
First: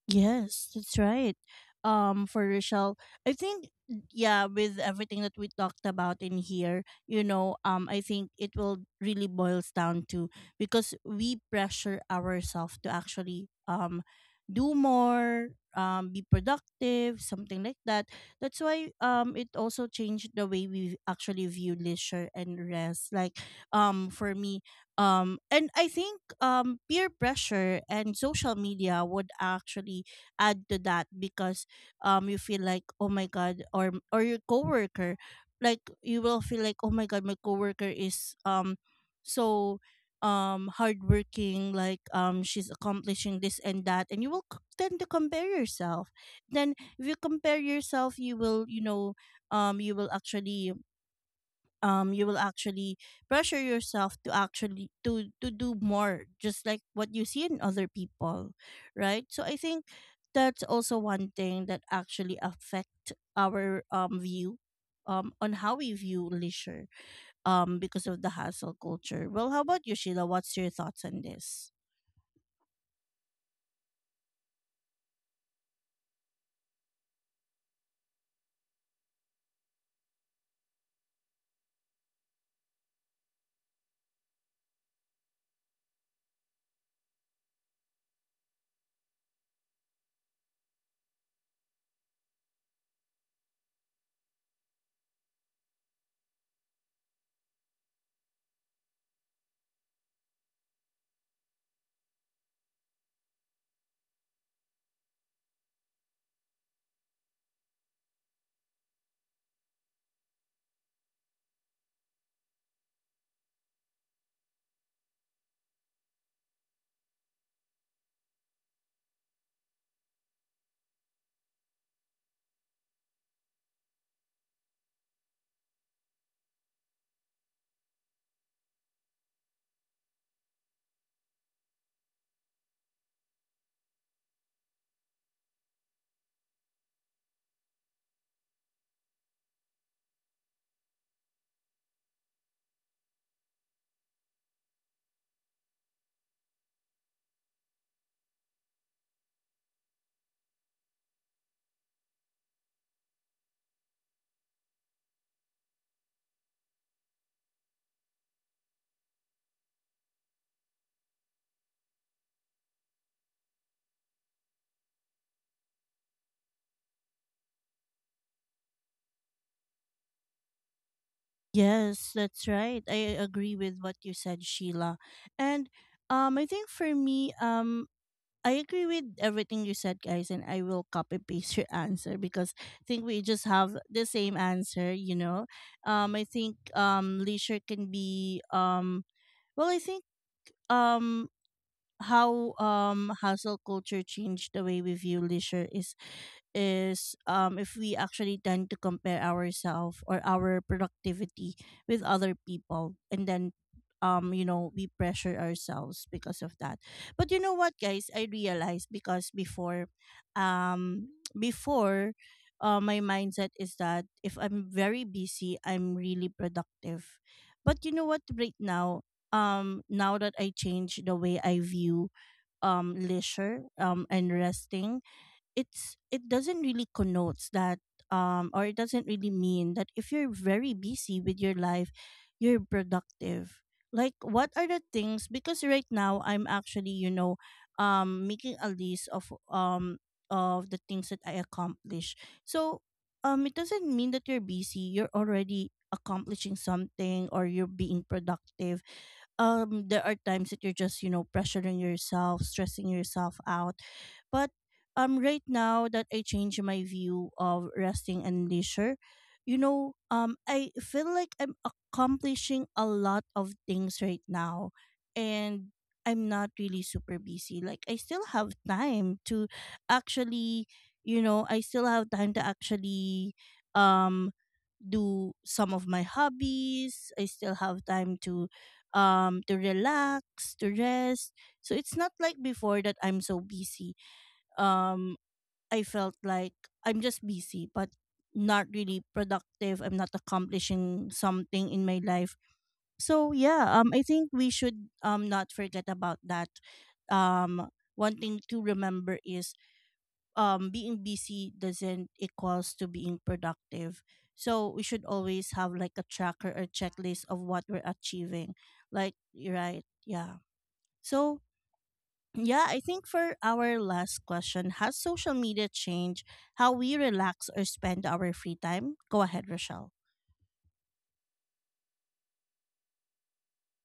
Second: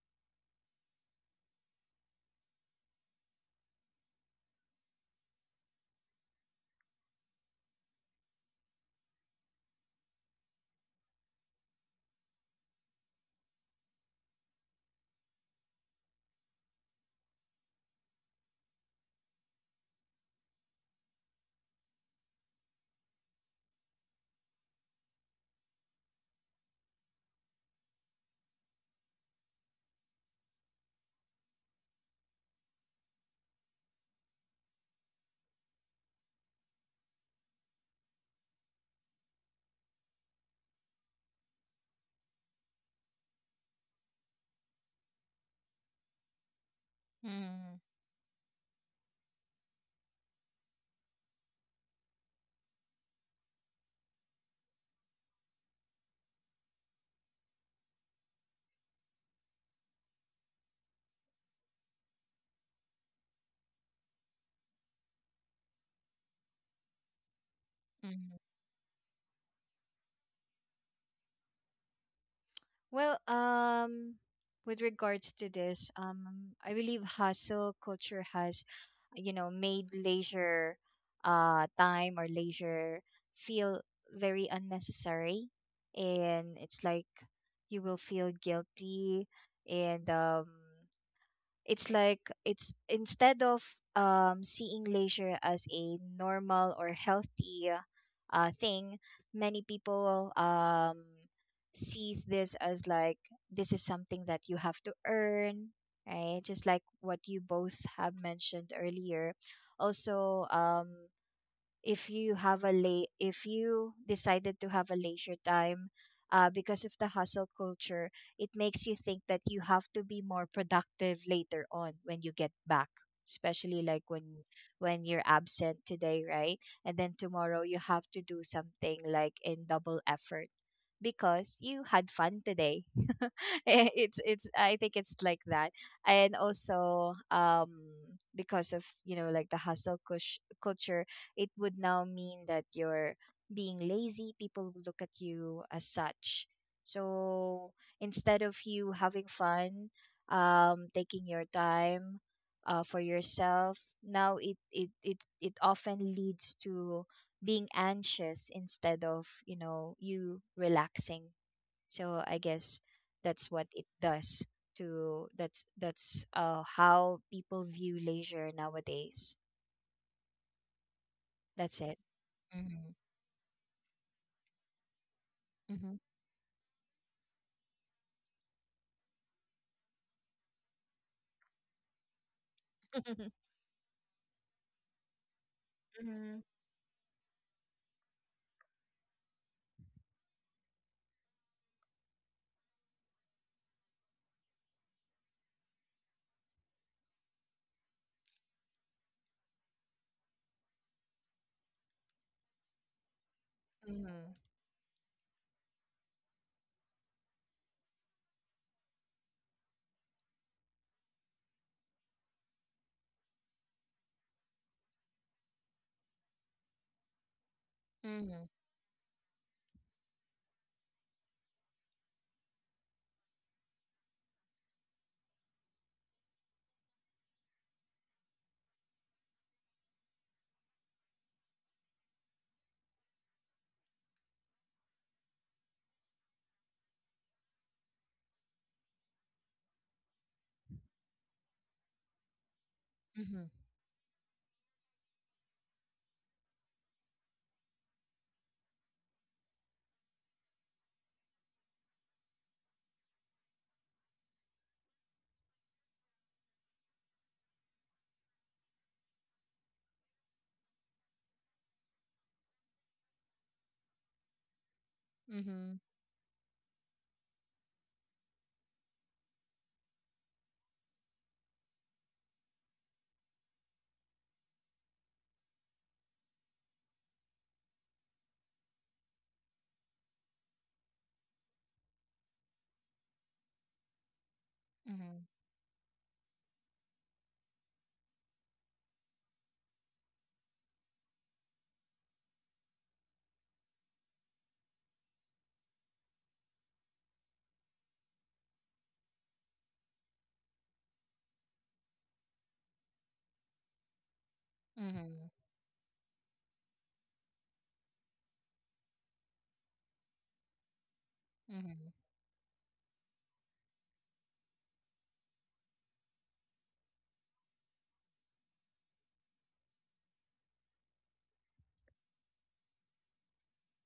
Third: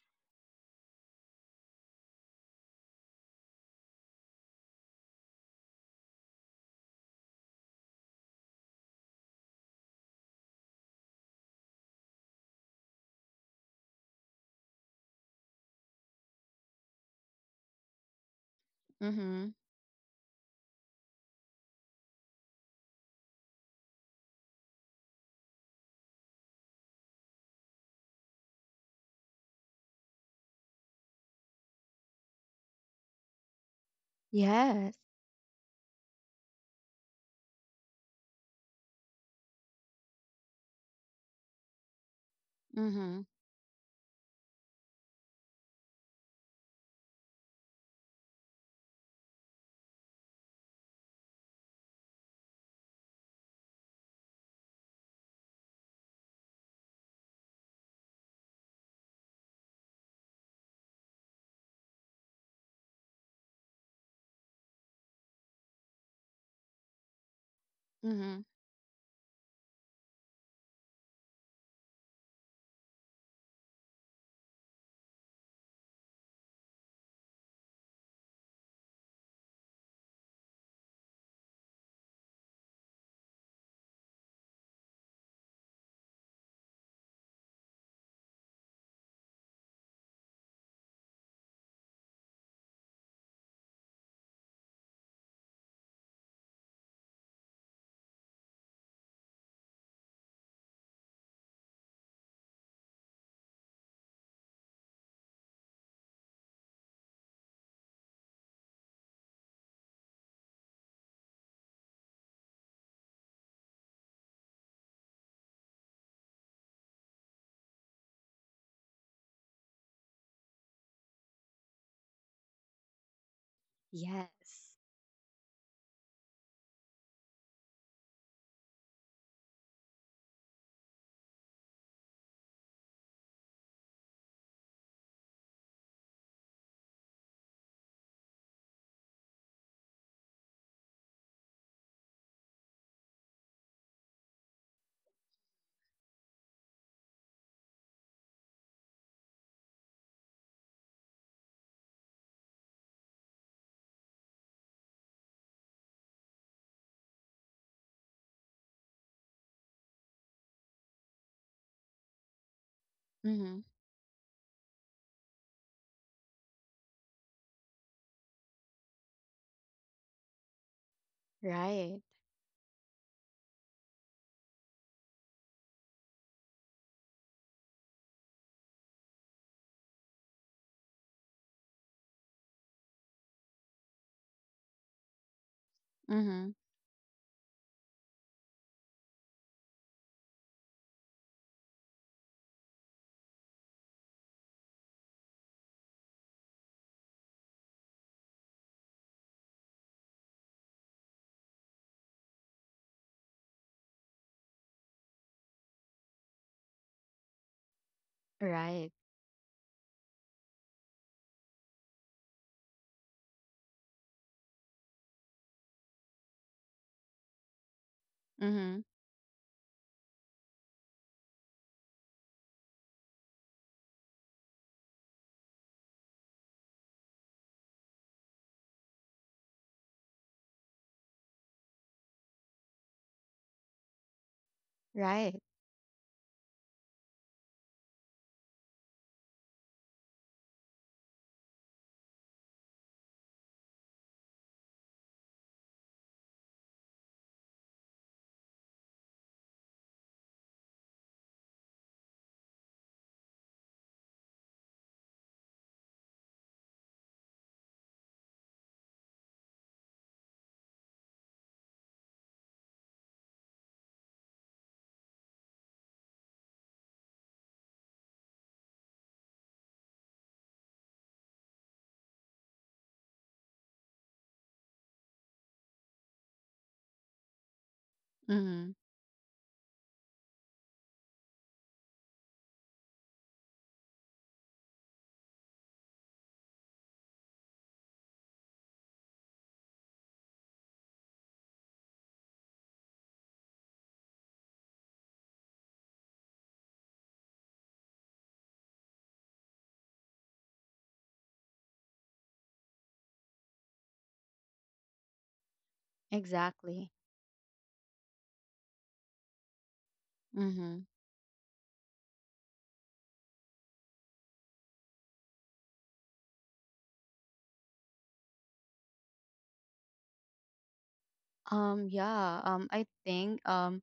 Speaker 1: Yes, that's right. For Rochelle, I think yeah, with everything that we talked about in here, I think it will really boils down to because we pressure ourselves to actually do more, be productive, something like that. That's why it
Speaker 2: Mm-hmm.
Speaker 1: also changed the way we actually view leisure and rest. Like for me, and I think peer pressure and social media would actually add to that because you feel like oh my god or your
Speaker 2: Yes.
Speaker 1: coworker like you will feel like oh my god my coworker is so hardworking like she's
Speaker 2: Mhm.
Speaker 1: accomplishing this and that, and you will tend to compare yourself then if you compare
Speaker 3: Mhm.
Speaker 1: yourself you will you will actually um you will actually pressure yourself to actually to do more just like what you see in other people, right? So I think that's also one thing that actually affect our view on how we view leisure because of the
Speaker 3: Mhm.
Speaker 2: Mhm.
Speaker 1: hassle culture. Well, how about you, Sheila? What's your thoughts on this?
Speaker 3: Well, um, with regards to this, I believe hustle culture has, you know, made leisure, time or leisure feel very unnecessary, and it's like you will feel guilty, and it's like it's instead of, seeing leisure as a normal or healthy thing, many people sees this as like this is something that you have to earn, right? Just like what you both have mentioned earlier. Also, if you have a late, if you decided to have a leisure time because of the hustle culture, it makes you think that you have to be more productive later on when you get back, especially like when
Speaker 2: Yes.
Speaker 3: when you're absent today, right? And then tomorrow you have to do something like in double effort because you had fun today. *laughs* Eh, it's I think it's like that. And also, because of, you know, like the culture, it would now mean that you're being lazy. People will look at you as such. So instead of you having fun, taking your time, for yourself, now it often leads to being anxious instead of, you know, you relaxing. So I guess that's what
Speaker 2: Mhm.
Speaker 3: it does to, that's how people view leisure nowadays. That's it.
Speaker 2: Right.
Speaker 1: Yes, that's right.
Speaker 3: Mm-hmm.
Speaker 1: I agree with what you said, Sheila. And I think for me, I agree with everything you said, guys, and I will copy paste your answer because I think we
Speaker 3: Mhm,
Speaker 1: just have the same answer, you know. I
Speaker 3: mhm,
Speaker 2: Mhm.
Speaker 1: think leisure can be well I think um how hustle culture changed the way we view leisure is if we actually tend to compare ourselves or our productivity with other people, and then
Speaker 3: mhm,
Speaker 1: you know we pressure ourselves because of that. But you know what guys, I realized
Speaker 2: Right.
Speaker 1: because before um *tsk* before my mindset is that if I'm very busy I'm really productive. But you know what,
Speaker 3: mhm,
Speaker 1: right
Speaker 2: Mhm.
Speaker 1: now, now that I change the way I view leisure and resting, it doesn't really connotes that, or it doesn't really mean that if you're very busy with your life, you're productive. Like what are the things,
Speaker 2: Right.
Speaker 1: because right now I'm actually, you know, making a list of the things that I accomplish. So it doesn't mean that you're busy, you're already accomplishing something or you're being productive. There are times that you're just, you know, pressuring yourself, stressing yourself out, but right now that I change my view of resting and leisure, you know, I feel like I'm accomplishing a lot of things right now, and
Speaker 3: mhm,
Speaker 1: I'm not really super busy. Like I still have time to actually, you know, I still have time to actually um do some of my hobbies, I still have time
Speaker 2: Mhm.
Speaker 1: to relax, to rest. So it's not like before that I'm so busy,
Speaker 3: mhm,
Speaker 1: um
Speaker 3: mhm,
Speaker 1: I felt like I'm just busy but not really productive, I'm not accomplishing something in my life. So yeah, I think we should not forget about that. um One thing to remember is being busy doesn't equals to being productive. So we should
Speaker 3: mhm,
Speaker 1: always have like a tracker or
Speaker 2: Exactly.
Speaker 1: checklist of what we're achieving, like you're right, yeah.
Speaker 2: Mhm.
Speaker 1: So,
Speaker 3: mhm,
Speaker 1: yeah, I think for our last question, has social media changed how we relax or spend our free time? Go ahead, Rochelle.
Speaker 2: Yeah, I think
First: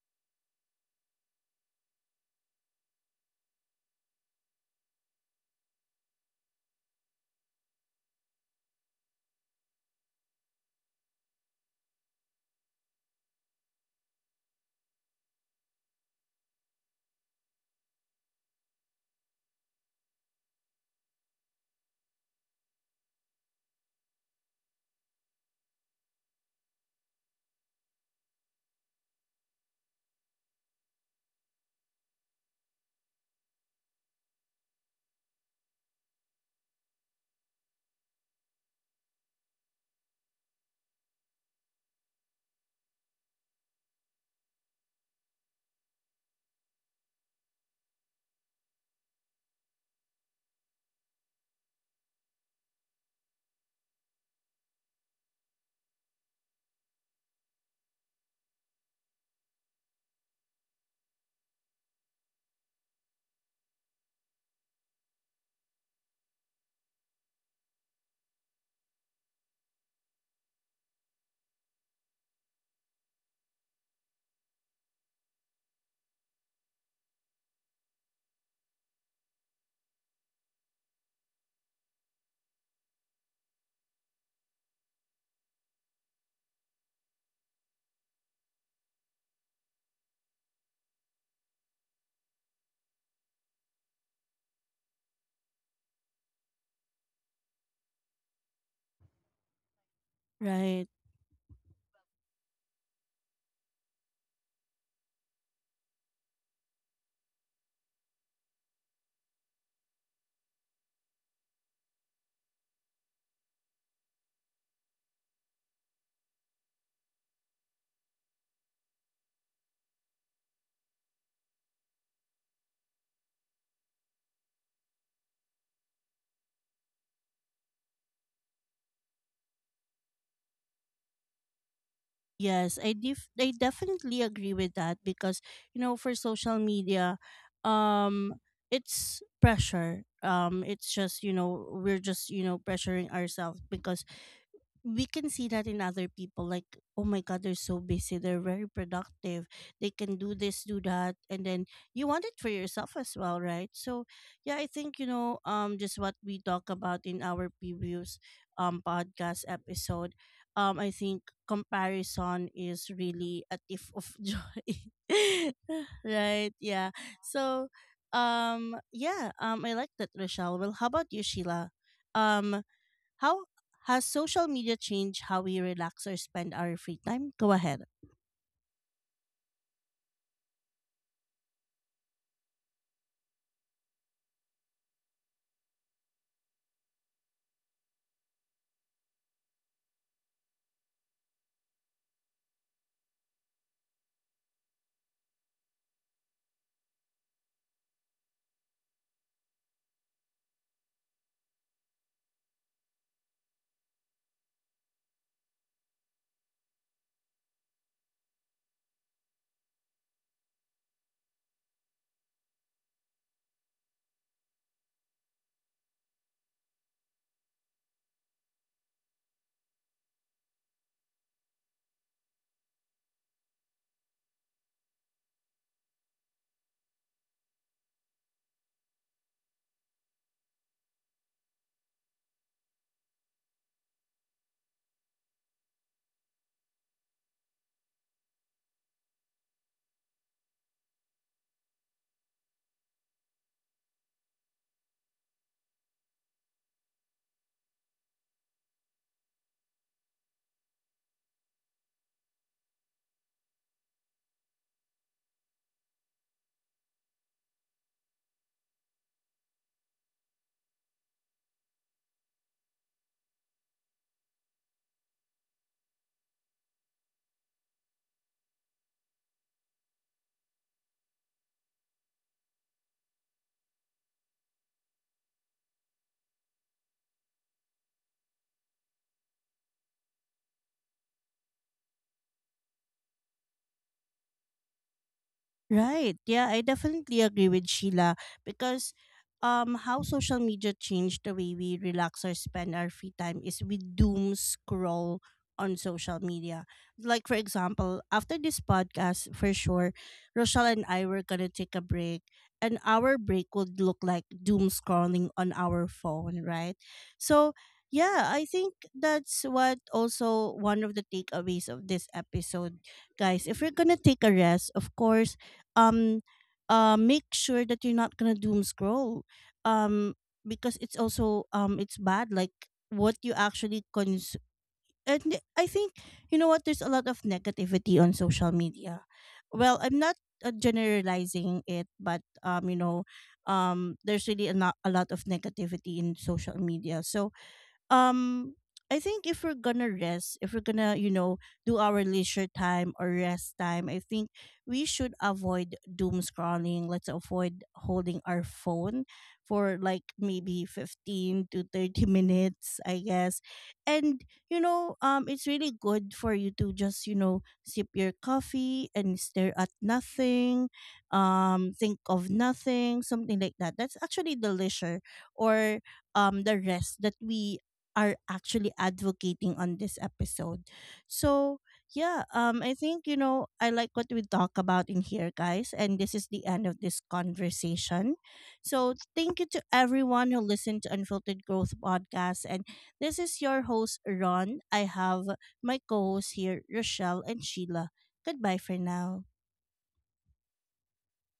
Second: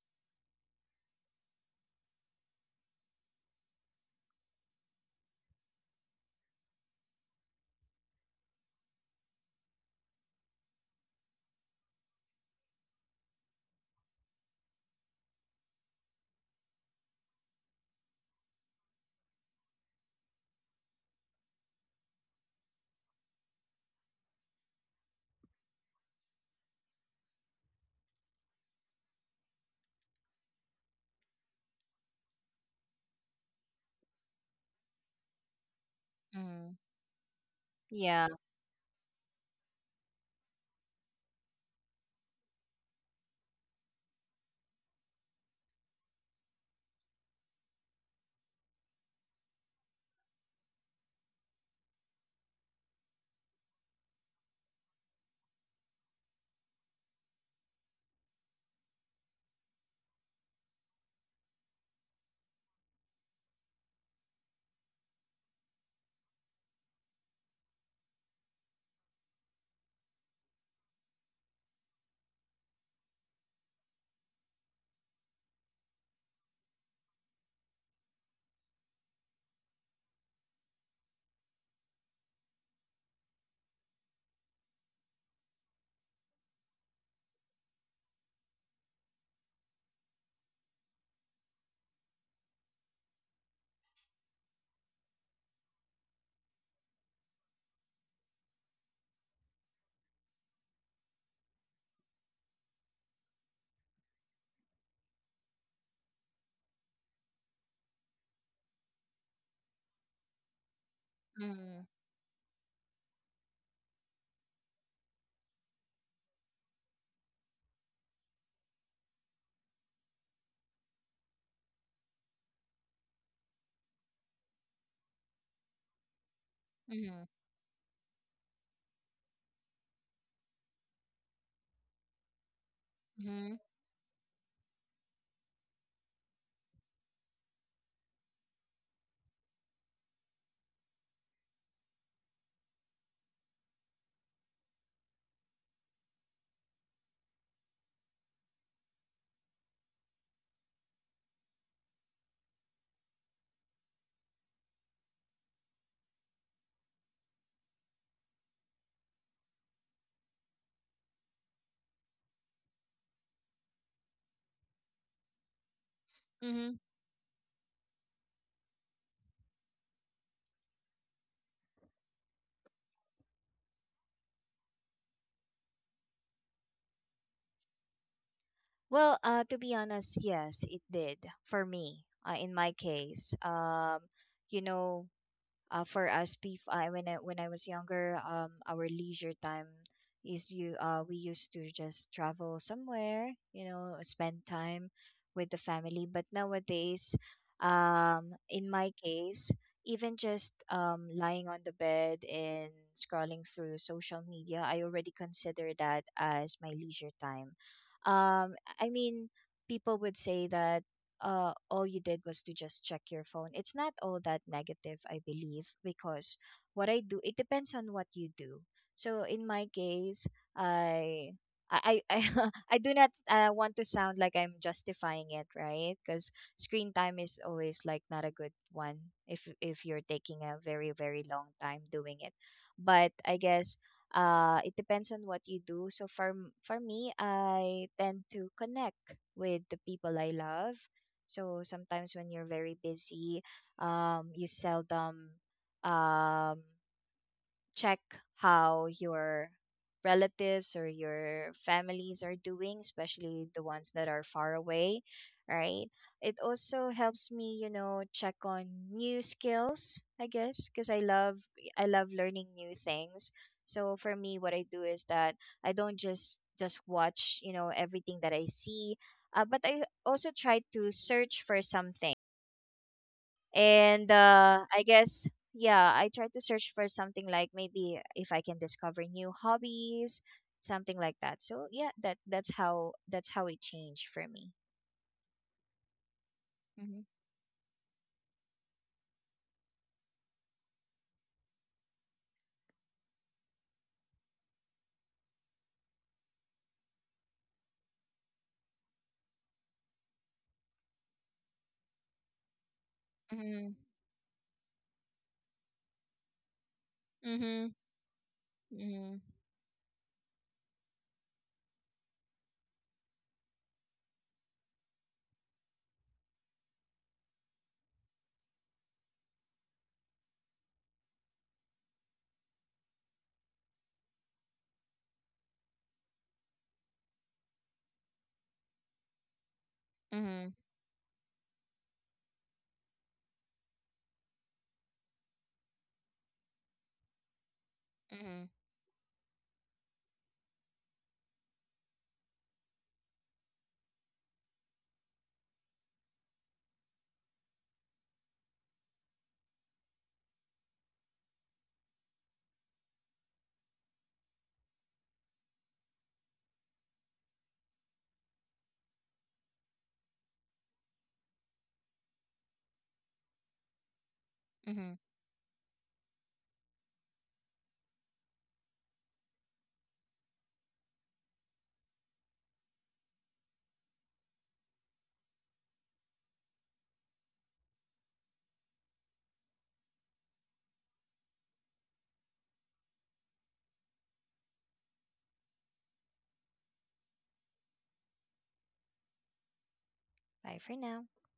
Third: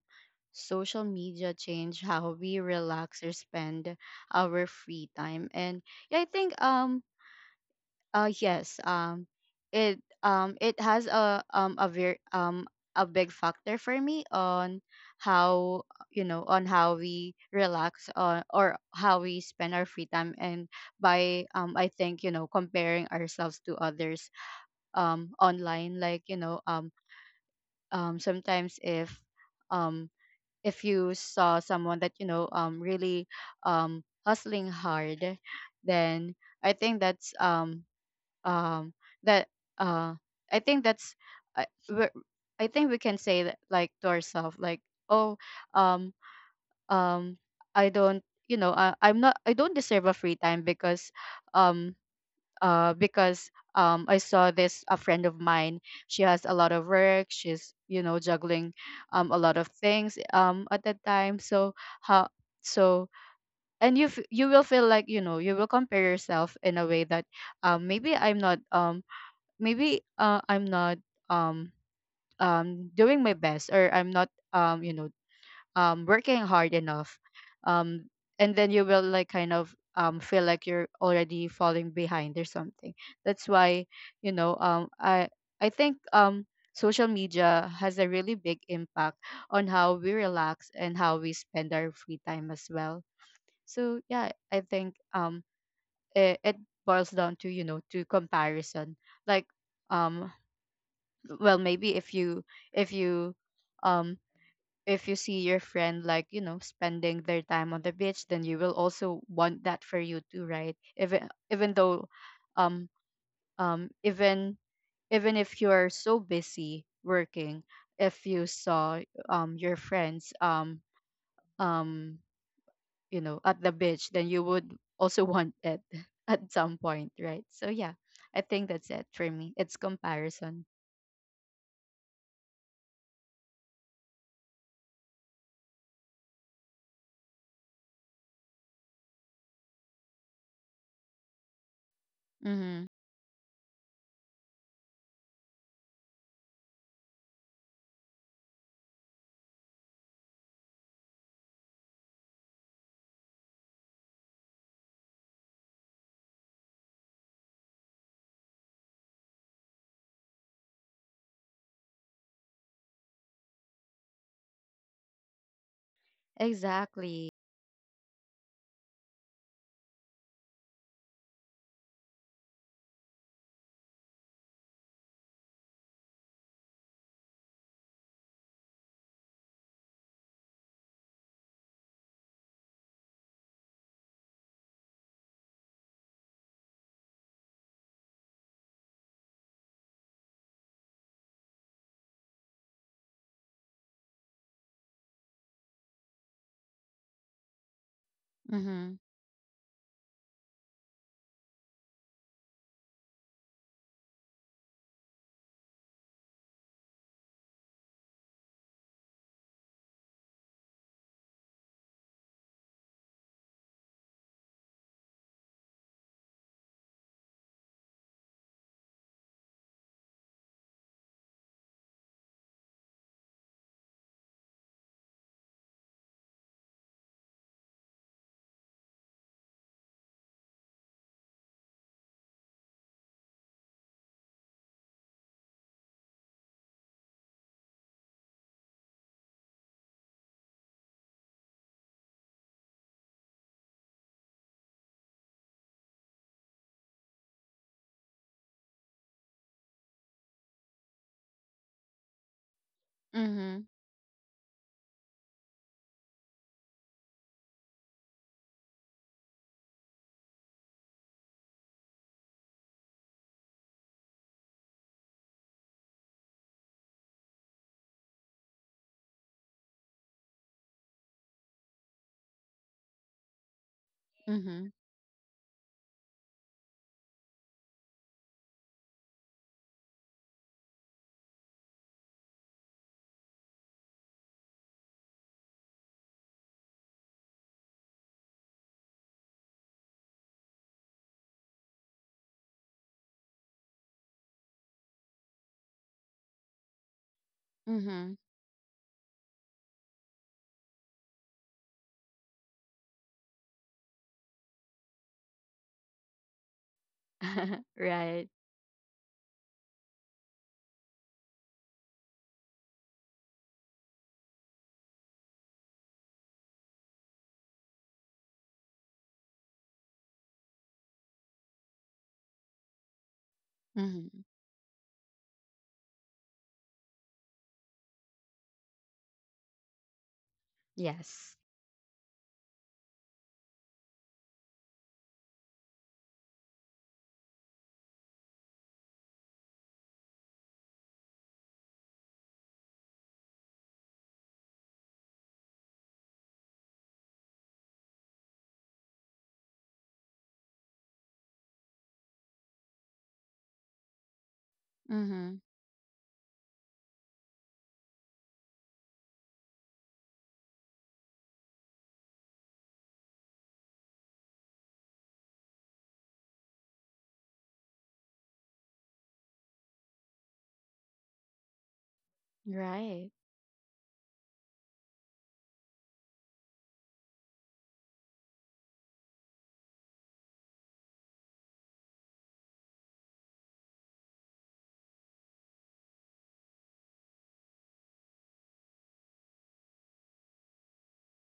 Speaker 2: social media changed how we relax or spend our free time. And yeah, I think uh yes. It has a very a big factor for me on how you know on how we relax on or how we spend our free time, and by I think you know comparing ourselves to others online. Like you know sometimes um if you saw someone that you know really hustling hard, then I
Speaker 3: mhm.
Speaker 2: think that's
Speaker 3: Yeah.
Speaker 2: um that uh I think that's I, we're- I think we can say that like to ourselves, like, oh, um um I don't you know, I, I'm not I don't deserve a free time um because I saw this a friend of mine, she has a lot of work, she's you know juggling a lot of things at that time. So how, so, and you you will feel like you know you will compare yourself in a way that maybe I'm not maybe I'm not um doing my best or I'm not you know working hard enough um and then you will like kind of feel like you're already falling behind or something. That's why you know I think social media has a really big impact on how we relax and how we spend our free time as well. So yeah, I think it boils down to you know to comparison. Like um
Speaker 1: Right.
Speaker 2: well maybe if you, if you um if you see your friend like you know spending their time on the beach, then you will also want that for you too, right? Even, even
Speaker 3: Mhm,
Speaker 2: though um even, even if you're so busy working, if you saw your friends um you know at the beach, then you would also want it *laughs* at some point,
Speaker 3: mhm,
Speaker 2: right? So yeah, I think that's it for me. It's comparison.
Speaker 1: Yes, I
Speaker 3: mhm,
Speaker 1: definitely agree with that because you know for social media, um, it's pressure. It's just, you know, we're just, you know,
Speaker 2: Mhm.
Speaker 1: pressuring ourselves because we can see that in other people, like oh my god they're so busy, they're very productive, they can do this do that, and then you want it for yourself as well, right? So yeah, I think, you know, just what we talk about in our previous podcast episode, I think comparison is really a thief of *laughs* joy *laughs* right
Speaker 3: mhm.
Speaker 1: yeah.
Speaker 2: Exactly.
Speaker 1: So yeah, I like that Rochelle. Well how about you Sheila. Um. How has social media changed how we relax or spend our free time? Go ahead.
Speaker 3: Well, to be honest, yes, it did for me. In my case, you know, for us beef I, when I was younger, our leisure time is, you we used to just travel somewhere, you know, spend time with the family. But nowadays, in my
Speaker 2: Mhm.
Speaker 3: case, even just lying on the bed and scrolling through social media, I already consider that as my leisure time. um I mean, people would say that, all you did was to just check your phone. It's not all that negative, I believe, because what I do, it depends on what you do. So in my case, I. I *laughs* I do not, want to sound like I'm justifying it, right? Because screen time is always like not a good one if you're taking a very, very long time doing it. But I guess it depends on what you do. So for me, I tend to connect with the people I love. So sometimes when you're very busy, you seldom, um, check how your relatives or your families are doing, especially the
Speaker 2: Mhm.
Speaker 3: ones that are far away, right? It also helps me, you know, check on new skills, I guess, because I love learning new things. So for me, what I do is that I don't just watch, you know, everything that I see, but I also try to search for something, and
Speaker 2: Mhm.
Speaker 3: I guess, yeah, I try to search for something like maybe if I can discover new hobbies, something like that. So yeah, that that's how, that's how it changed for me.
Speaker 1: Right. Yeah, I
Speaker 3: Mm-hmm.
Speaker 1: definitely agree with Sheila because how social media changed the way we relax or spend our free time is we doom scroll on social media. Like for example,
Speaker 2: Mhm.
Speaker 1: after this podcast for sure, Rochelle and I were gonna take a break and our break
Speaker 3: Mm-hmm.
Speaker 1: would look like doom scrolling on our phone, right?
Speaker 2: *laughs*
Speaker 1: So
Speaker 3: Mm-hmm.
Speaker 2: Right.
Speaker 1: yeah, I think
Speaker 3: Mm-hmm.
Speaker 1: that's what also one of the takeaways of this episode guys, if we are gonna take a rest, of course, um make sure that you're not gonna doom scroll um because it's also it's bad, like what you actually
Speaker 2: Mhm.
Speaker 1: cons, and I think you know what there's a lot of negativity on social media. Well I'm not
Speaker 3: Mm-hmm.
Speaker 2: Yes.
Speaker 1: generalizing it but you know there's really a, a lot of negativity in social media. So um I think if we're gonna rest, if we're gonna, you know, do our leisure time or rest time, I think we should avoid doom scrolling. Let's avoid holding our phone for like maybe 15 to 30 *laughs* minutes, I guess. And, you know,
Speaker 2: Mhm.
Speaker 1: it's really good for you to just, you know, sip your coffee and stare at nothing, think of nothing, something like that. That's actually the
Speaker 3: Mm-hmm.
Speaker 1: leisure or the rest that we are actually advocating on this episode. So, yeah, I think,
Speaker 2: Right.
Speaker 1: you know, I like what we talk about in here, guys, and this is the end of this conversation. So, thank you to everyone who listened to Unfiltered Growth podcast, and this is your host Ron. I have my co-hosts here, Rochelle and Sheila. Goodbye for now.
Speaker 3: Bye for now.